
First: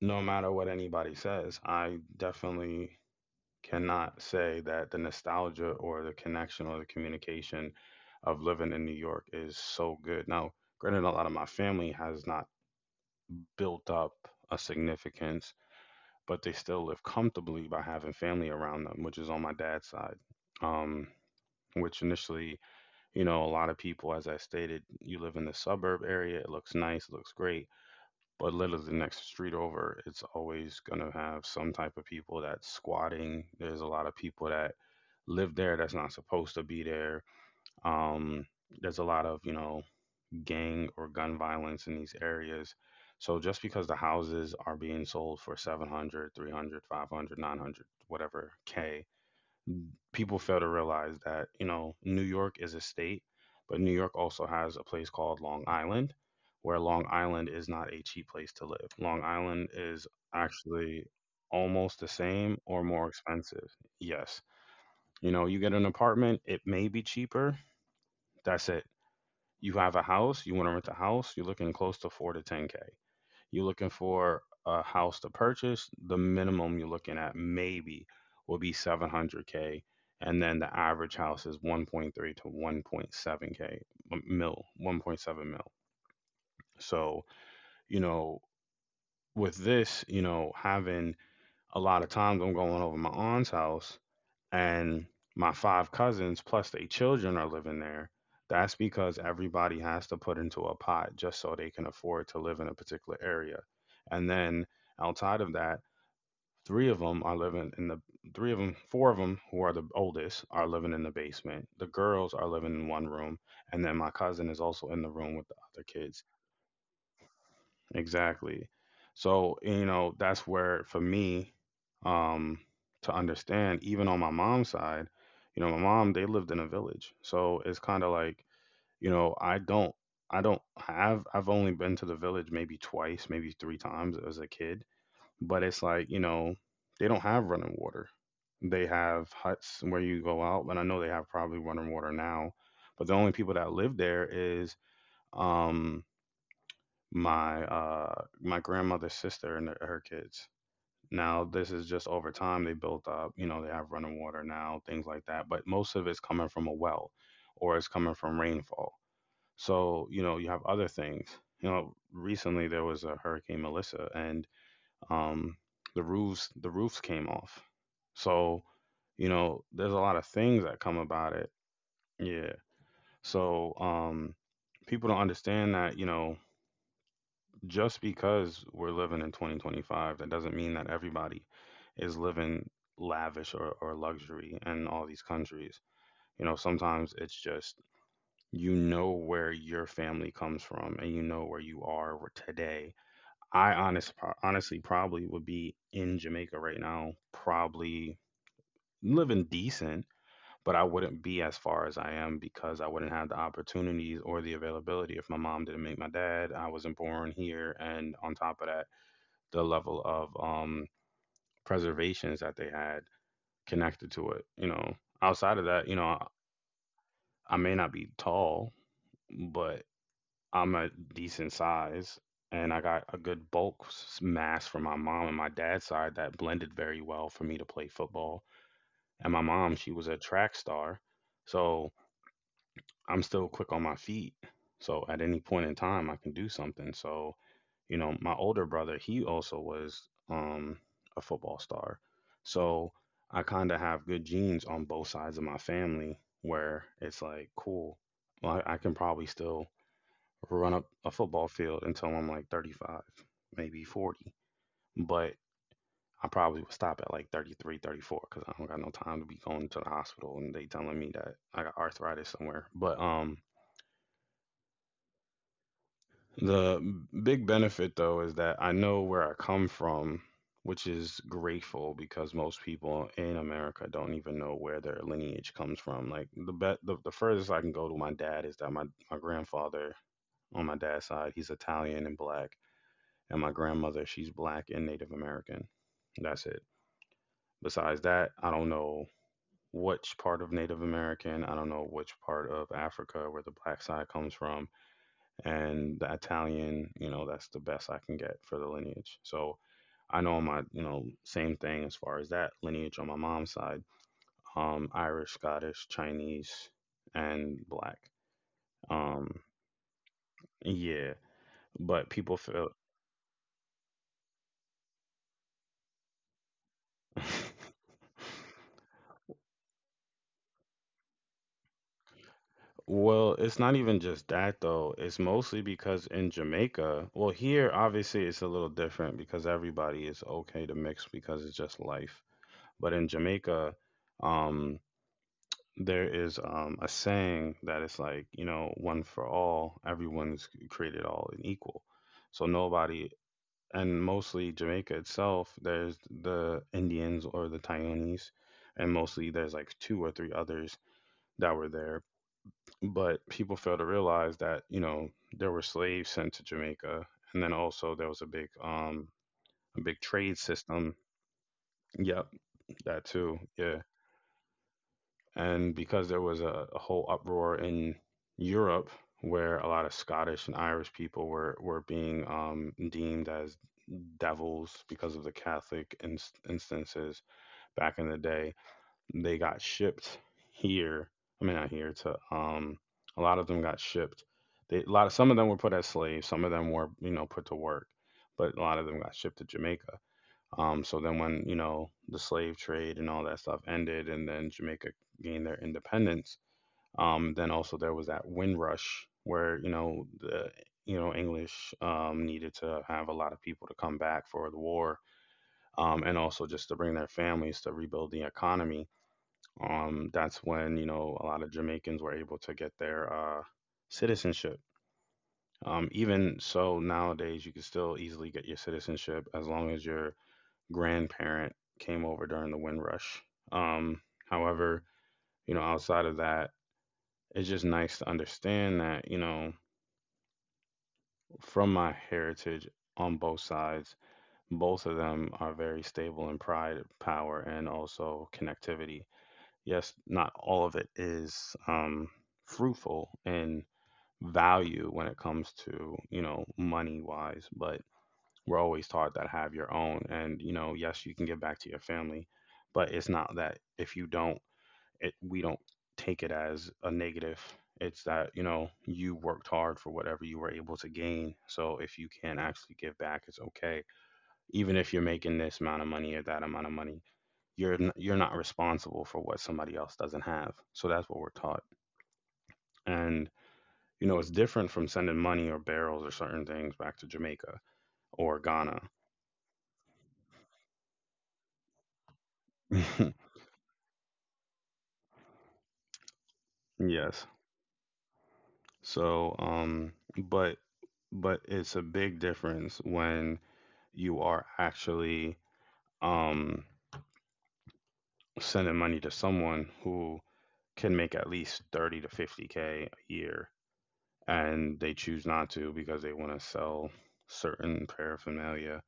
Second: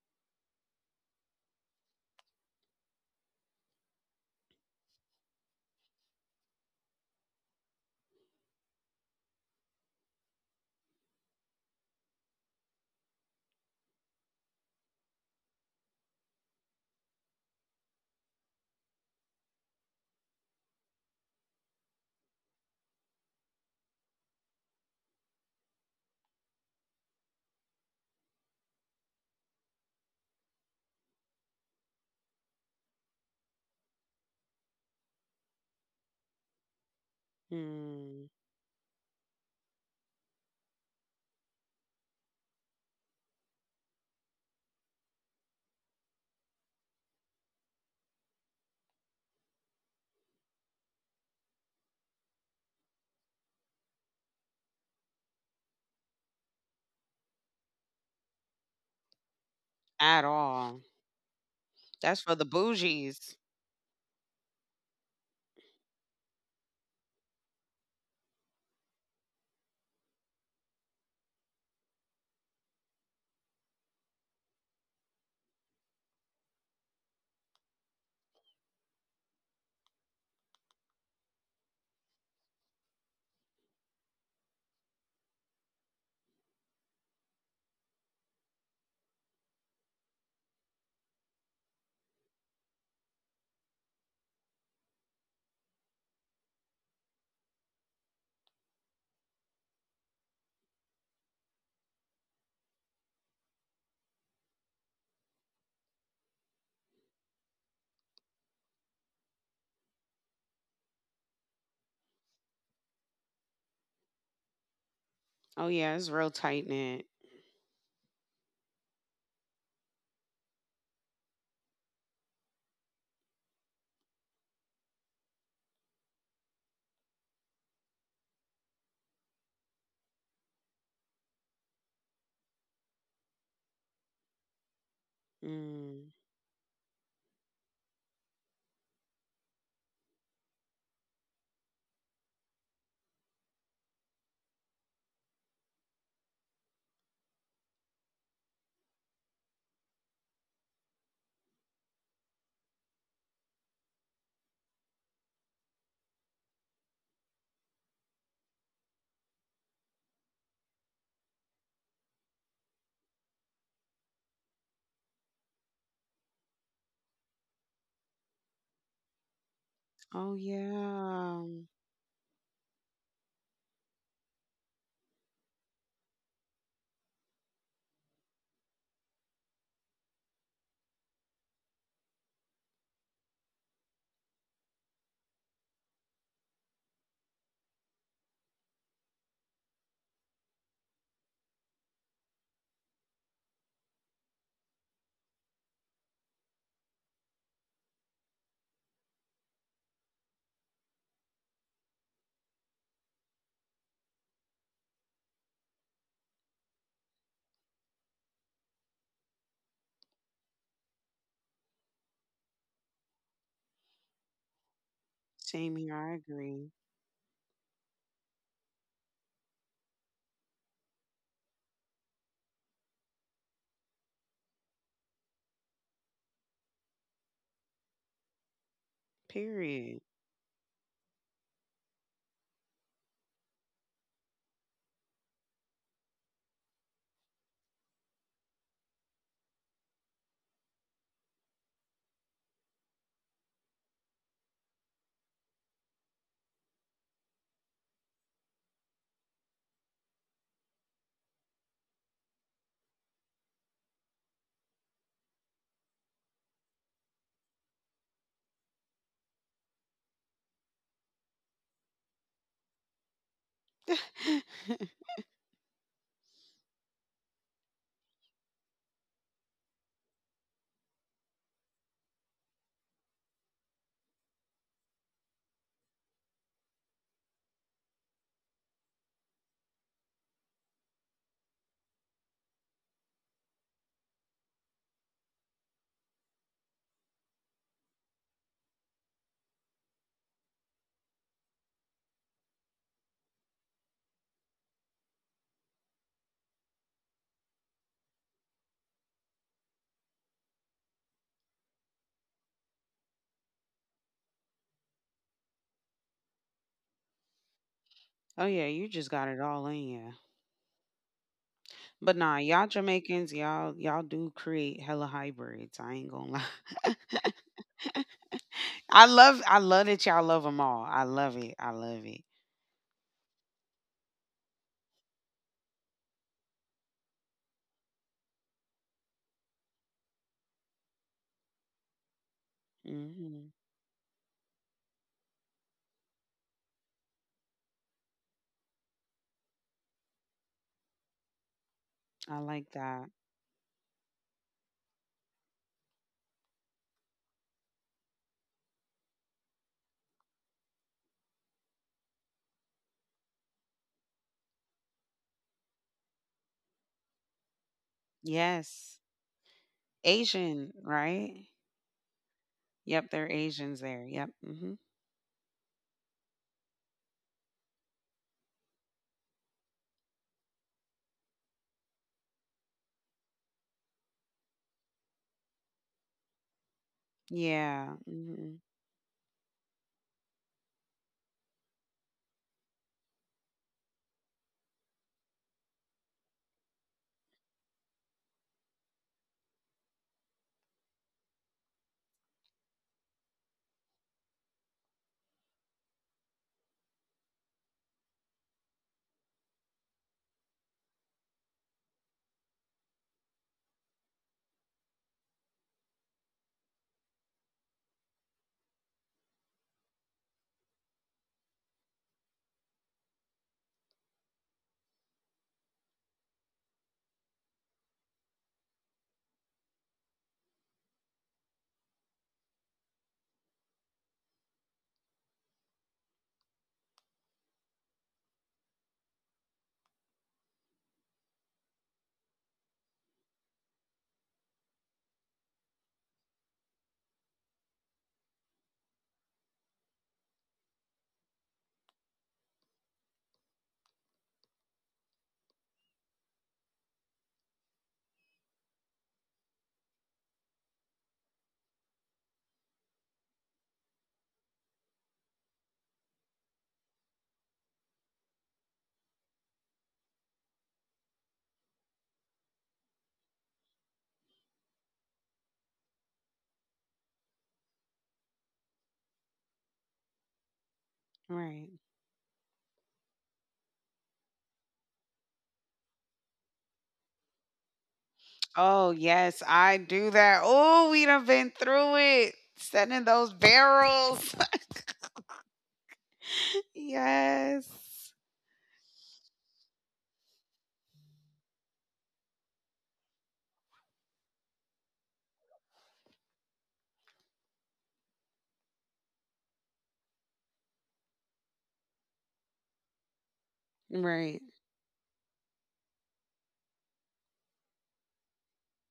Speaker 1: no matter what anybody says, I definitely cannot say that the nostalgia or the connection or the communication of living in New York is so good. Now, granted, a lot of my family has not built up a significance, but they still live comfortably by having family around them, which is on my dad's side. Um, which initially, you know, a lot of people, as I stated, you live in the suburb area, it looks nice, it looks great, but literally the next street over, it's always going to have some type of people that's squatting. There's a lot of people that live there that's not supposed to be there.
Speaker 2: Mm.
Speaker 1: Um, there's a lot of, you know, gang or gun violence in these areas. So just because the houses are being sold for 700, 300, 500, 900, whatever K, people fail to realize that you know New York is a state, but New York also has a place called Long Island, where Long Island is not a cheap place to live. Long Island
Speaker 2: At
Speaker 1: is
Speaker 2: all.
Speaker 1: actually
Speaker 2: That's for
Speaker 1: almost
Speaker 2: the
Speaker 1: the same or
Speaker 2: bougies.
Speaker 1: more expensive. Yes, you know, you get an apartment, it may be cheaper. That's it. You have a house, you want to rent a house, you're looking close to 4 to 10K. You're looking for a house to purchase. The minimum you're looking at maybe will be 700k, and then the average house is 1.3 to 1.7k k mil, 1.7 mil. So you know, with this, you know, having a lot of times I'm going over my aunt's house and my 5 cousins plus their children are living there, that's because everybody has to put into a pot just so they can afford to live in a particular area. And then outside of that, three of them are living in the three of them, four of them who are the oldest are living in the basement. The girls are living in one room, and then my cousin is also in the room with
Speaker 2: Oh
Speaker 1: the
Speaker 2: yeah,
Speaker 1: other
Speaker 2: it's real
Speaker 1: kids.
Speaker 2: tight knit.
Speaker 1: Exactly. So, you know, that's where for me, um, to understand, even on my mom's side, you know, my mom, they lived in a village. So it's kind of like, you know, I don't have, I've only been to the village maybe twice, maybe 3 times as a kid. But it's
Speaker 2: Mm.
Speaker 1: like, you know, they don't have running water. They have huts where you go out, and I know they have probably running water now. But the only people that live there is, um, my my grandmother's sister and her kids. Now this is just over time they built up, you know, they have running water now, things like that, but most of it's coming from a well or it's coming from rainfall. So, you know, you have other things. You know, recently there was a hurricane Melissa, and um the roofs came off. So, you know, there's a
Speaker 2: Oh
Speaker 1: lot of things that come
Speaker 2: yeah.
Speaker 1: about it. Yeah. So, people don't understand that, you know, just because we're living in 2025, that doesn't mean that everybody is living lavish or luxury in all these countries. You know, sometimes it's just you know where your family comes from and you know where you are today. I honest, honestly probably would be in Jamaica right now, probably living decent, but I wouldn't be as far as I am because I wouldn't have the opportunities or the availability if my mom didn't make my dad. I wasn't born here. And on top of that, the level of preservations that they had connected to it. You know,
Speaker 2: Same
Speaker 1: outside
Speaker 2: here.
Speaker 1: of
Speaker 2: I
Speaker 1: that, you know,
Speaker 2: agree.
Speaker 1: I may not be tall, but I'm a decent size and I got a good mass from my mom and my dad's side that blended very well for me to play football. And my mom,
Speaker 2: Period.
Speaker 1: she was a track star. So I'm still quick on my feet. So at any point in time, I can do something. So you know, my older brother, he also was um, a football star. So I kind of have good genes on both sides of my family where it's like, cool, well, I can probably still run up a football field until I'm like 35, maybe 40. But I probably would stop at like 33, 34 because I don't got no time to be going to the hospital and they telling me that I got arthritis somewhere. But The big benefit, though, is that I know where I come from, which is grateful because most people in America don't even know where their lineage comes from. Like the furthest I can go to my dad is that my grandfather on my dad's side, he's Italian and black, and my grandmother, she's black and Native American. That's it. Besides that, I don't know which part of Native American, I don't know which part of Africa where the black side comes from, and the Italian, you know, that's the best I can get for the lineage. So I know my, you know, same thing as far as that lineage on my mom's side, Irish, Scottish, Chinese, and black.
Speaker 2: Oh yeah, you just got it
Speaker 1: Um,
Speaker 2: all in you.
Speaker 1: yeah,
Speaker 2: But
Speaker 1: but
Speaker 2: nah,
Speaker 1: people
Speaker 2: y'all
Speaker 1: feel.
Speaker 2: Jamaicans, y'all do create hella hybrids. I ain't gonna lie. I love that y'all love them all. I love it. I love it.
Speaker 1: Well, it's not even just that though. It's mostly because in Jamaica, well, here obviously it's a little different because everybody is okay to mix because it's just life. But in
Speaker 2: Hmm.
Speaker 1: Jamaica, um, there is a saying that it's like you know one for all, everyone's created all and equal,
Speaker 2: I
Speaker 1: so
Speaker 2: like that.
Speaker 1: nobody, and mostly Jamaica itself, there's the Indians or the Taiwanese, and mostly there's like 2 or 3 others that were there, but people fail to realize that you know there were slaves sent to Jamaica, and then also there was
Speaker 2: Yes,
Speaker 1: a big trade
Speaker 2: Asian,
Speaker 1: system.
Speaker 2: right?
Speaker 1: Yep,
Speaker 2: Yep,
Speaker 1: that
Speaker 2: they're
Speaker 1: too,
Speaker 2: Asians
Speaker 1: yeah.
Speaker 2: there. Yep. Hmm.
Speaker 1: And because there was a whole uproar in Europe where a lot of Scottish and Irish people were being deemed as devils because of the Catholic instances
Speaker 2: Yeah.
Speaker 1: back in the
Speaker 2: Hmm.
Speaker 1: day, they got shipped here. I mean, not here to a lot of them got shipped. A lot of some of them were put as slaves, some of them were you know put to work, but a lot of them got shipped to Jamaica. So then when, you know, the slave trade and all that stuff ended and then Jamaica gained their independence, then also there was that Windrush where, you know, the you know, English needed to have a lot of people to come back for the war, and also just to bring their families to rebuild the economy. That's when you know a lot of Jamaicans were able to get their citizenship. Even so, nowadays you can still easily get your citizenship as long as you're grandparent came over during the Windrush. Um, however, you know, outside of that, it's just nice to understand that, you know, from my heritage on both sides, both of them are very stable in pride, power, and also connectivity. Yes, not all of it is fruitful in value when it comes to, you know, money wise, but we're always taught that have your own and you know yes you can give back to your family, but it's not that if you don't it we don't take it as a negative. It's that you know you worked hard for whatever you were able to gain, so if you can't actually give back it's okay. Even if you're making this amount of money or that amount of money, you're not responsible for what somebody else doesn't have, so that's what we're taught.
Speaker 2: Right.
Speaker 1: And you know it's different from sending money or barrels or certain things back to Jamaica or Ghana.
Speaker 2: Oh, yes, I do that. Oh, we done been through it. Sending those barrels.
Speaker 1: yes.
Speaker 2: Yes.
Speaker 1: So, but but it's a big difference when you are actually um sending money to someone who can make at least 30 to 50k a year
Speaker 2: Right,
Speaker 1: and they choose not to because they want to sell certain paraphernalia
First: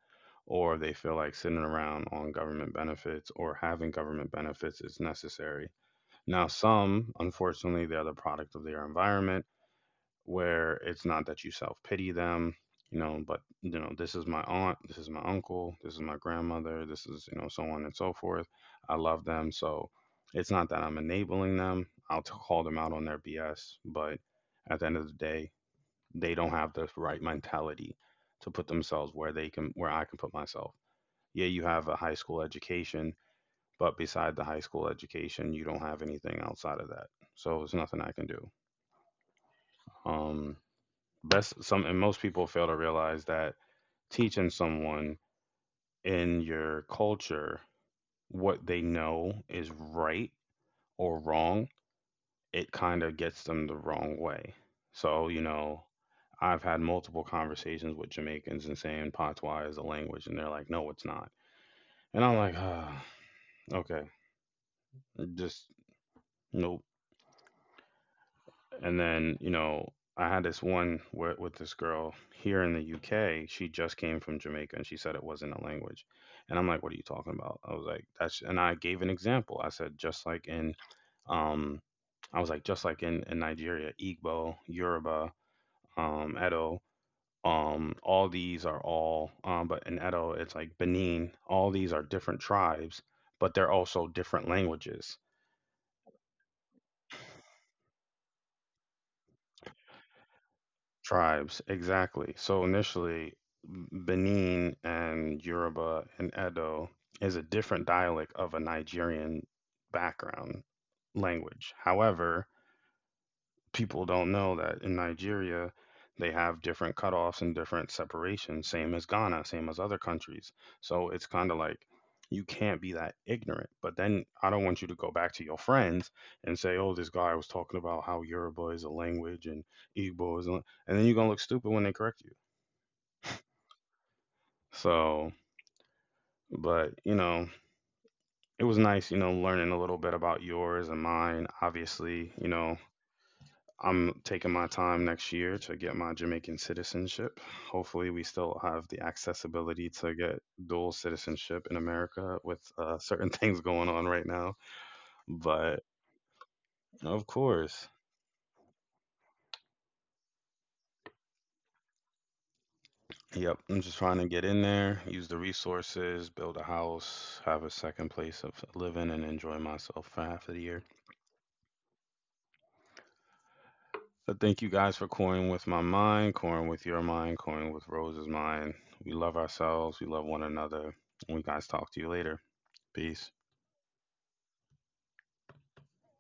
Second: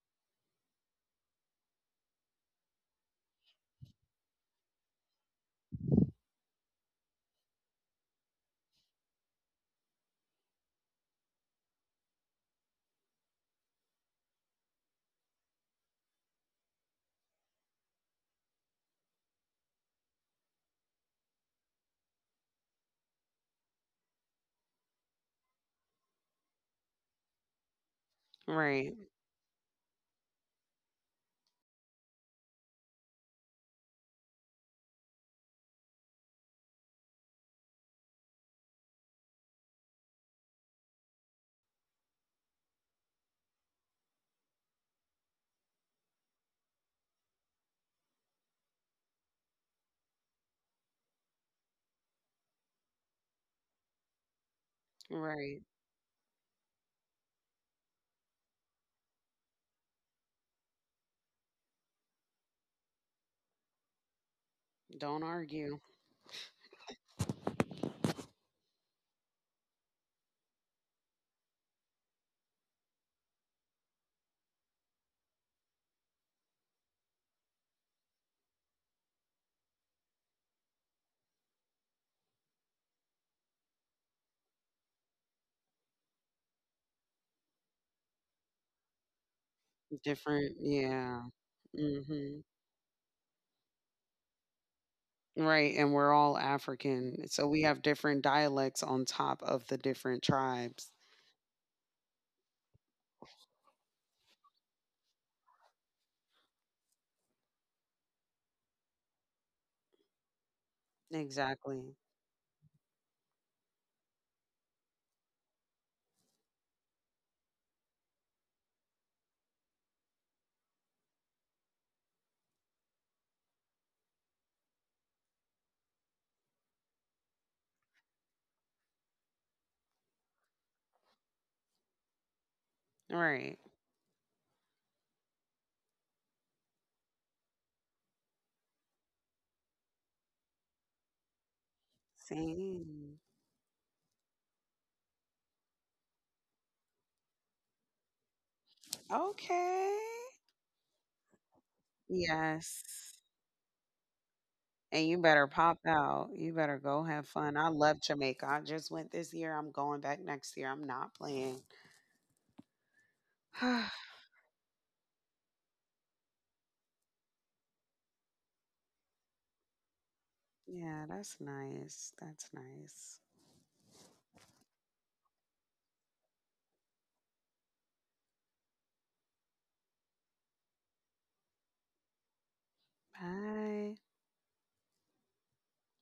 Speaker 1: or they feel like sitting around on government benefits or having government benefits is necessary. Now, some, unfortunately, they're the product of their environment where it's not that you self pity them, you know, but you know, this is my aunt, this is my uncle, this is my grandmother, this is, you know, so on and so forth. I love them. So it's not that I'm enabling them. I'll call them out on their BS, but at the end of the day, they don't have the right mentality to put
Speaker 2: right,
Speaker 1: themselves where they can, where I can put myself. Yeah, you have a high school education, but beside the high school education, you don't have anything outside of that. So there's nothing I can do. Um Best. Some and most people fail to realize that teaching someone in your culture what they know is right or wrong, it kind of gets them the wrong way. So you
Speaker 2: right.
Speaker 1: know I've had multiple conversations with Jamaicans and saying patois is a language and they're like no it's not, and I'm like okay,
Speaker 2: Don't
Speaker 1: just
Speaker 2: argue.
Speaker 1: nope. And then, you know, I had this one with this girl here in the UK. She just came from Jamaica and she said it wasn't a language. And I'm like, what are you talking about? I was like, that's, and I gave an example. I said, um, I was like, just like in Nigeria, Igbo, Yoruba, Edo, all these are all, but in Edo,
Speaker 2: Different,
Speaker 1: it's like
Speaker 2: yeah.
Speaker 1: Benin, all these are
Speaker 2: Hmm.
Speaker 1: different tribes, but they're also different languages.
Speaker 2: Right, and we're all African, so we have different dialects on top of the different tribes.
Speaker 1: Tribes, exactly. So initially, Benin and Yoruba and Edo is a different dialect of a Nigerian background language.
Speaker 2: Exactly.
Speaker 1: However, people don't know that in Nigeria, they have different cutoffs and different separations, same as Ghana, same as other countries. So it's kind of like you can't be that ignorant. But then I don't want you to go back to your friends and say, oh, this guy was talking about how Yoruba is a language and Igbo is, a... and then you're going to look stupid when they correct you.
Speaker 2: Right.
Speaker 1: So, but you know, it was nice, you know, learning a little bit about yours and mine. Obviously, you know,
Speaker 2: Same.
Speaker 1: I'm taking my time next year to get my Jamaican citizenship. Hopefully, we still have the
Speaker 2: Okay.
Speaker 1: accessibility to get dual citizenship in America with
Speaker 2: Yes.
Speaker 1: certain things going on right now.
Speaker 2: And you better pop
Speaker 1: But
Speaker 2: out. You better go have
Speaker 1: of
Speaker 2: fun. I
Speaker 1: course,
Speaker 2: love Jamaica. I just went this year. I'm going back next year. I'm not playing.
Speaker 1: yep, I'm just trying to get in there, use the resources, build a house, have a second place of living, and enjoy myself for half of the year.
Speaker 2: Yeah, that's nice. That's nice.
Speaker 1: So, thank you guys for coring with my mind, coring with your mind, coring with Rose's mind. We love ourselves, we love one another. We guys talk to you later. Peace.
Speaker 2: Bye.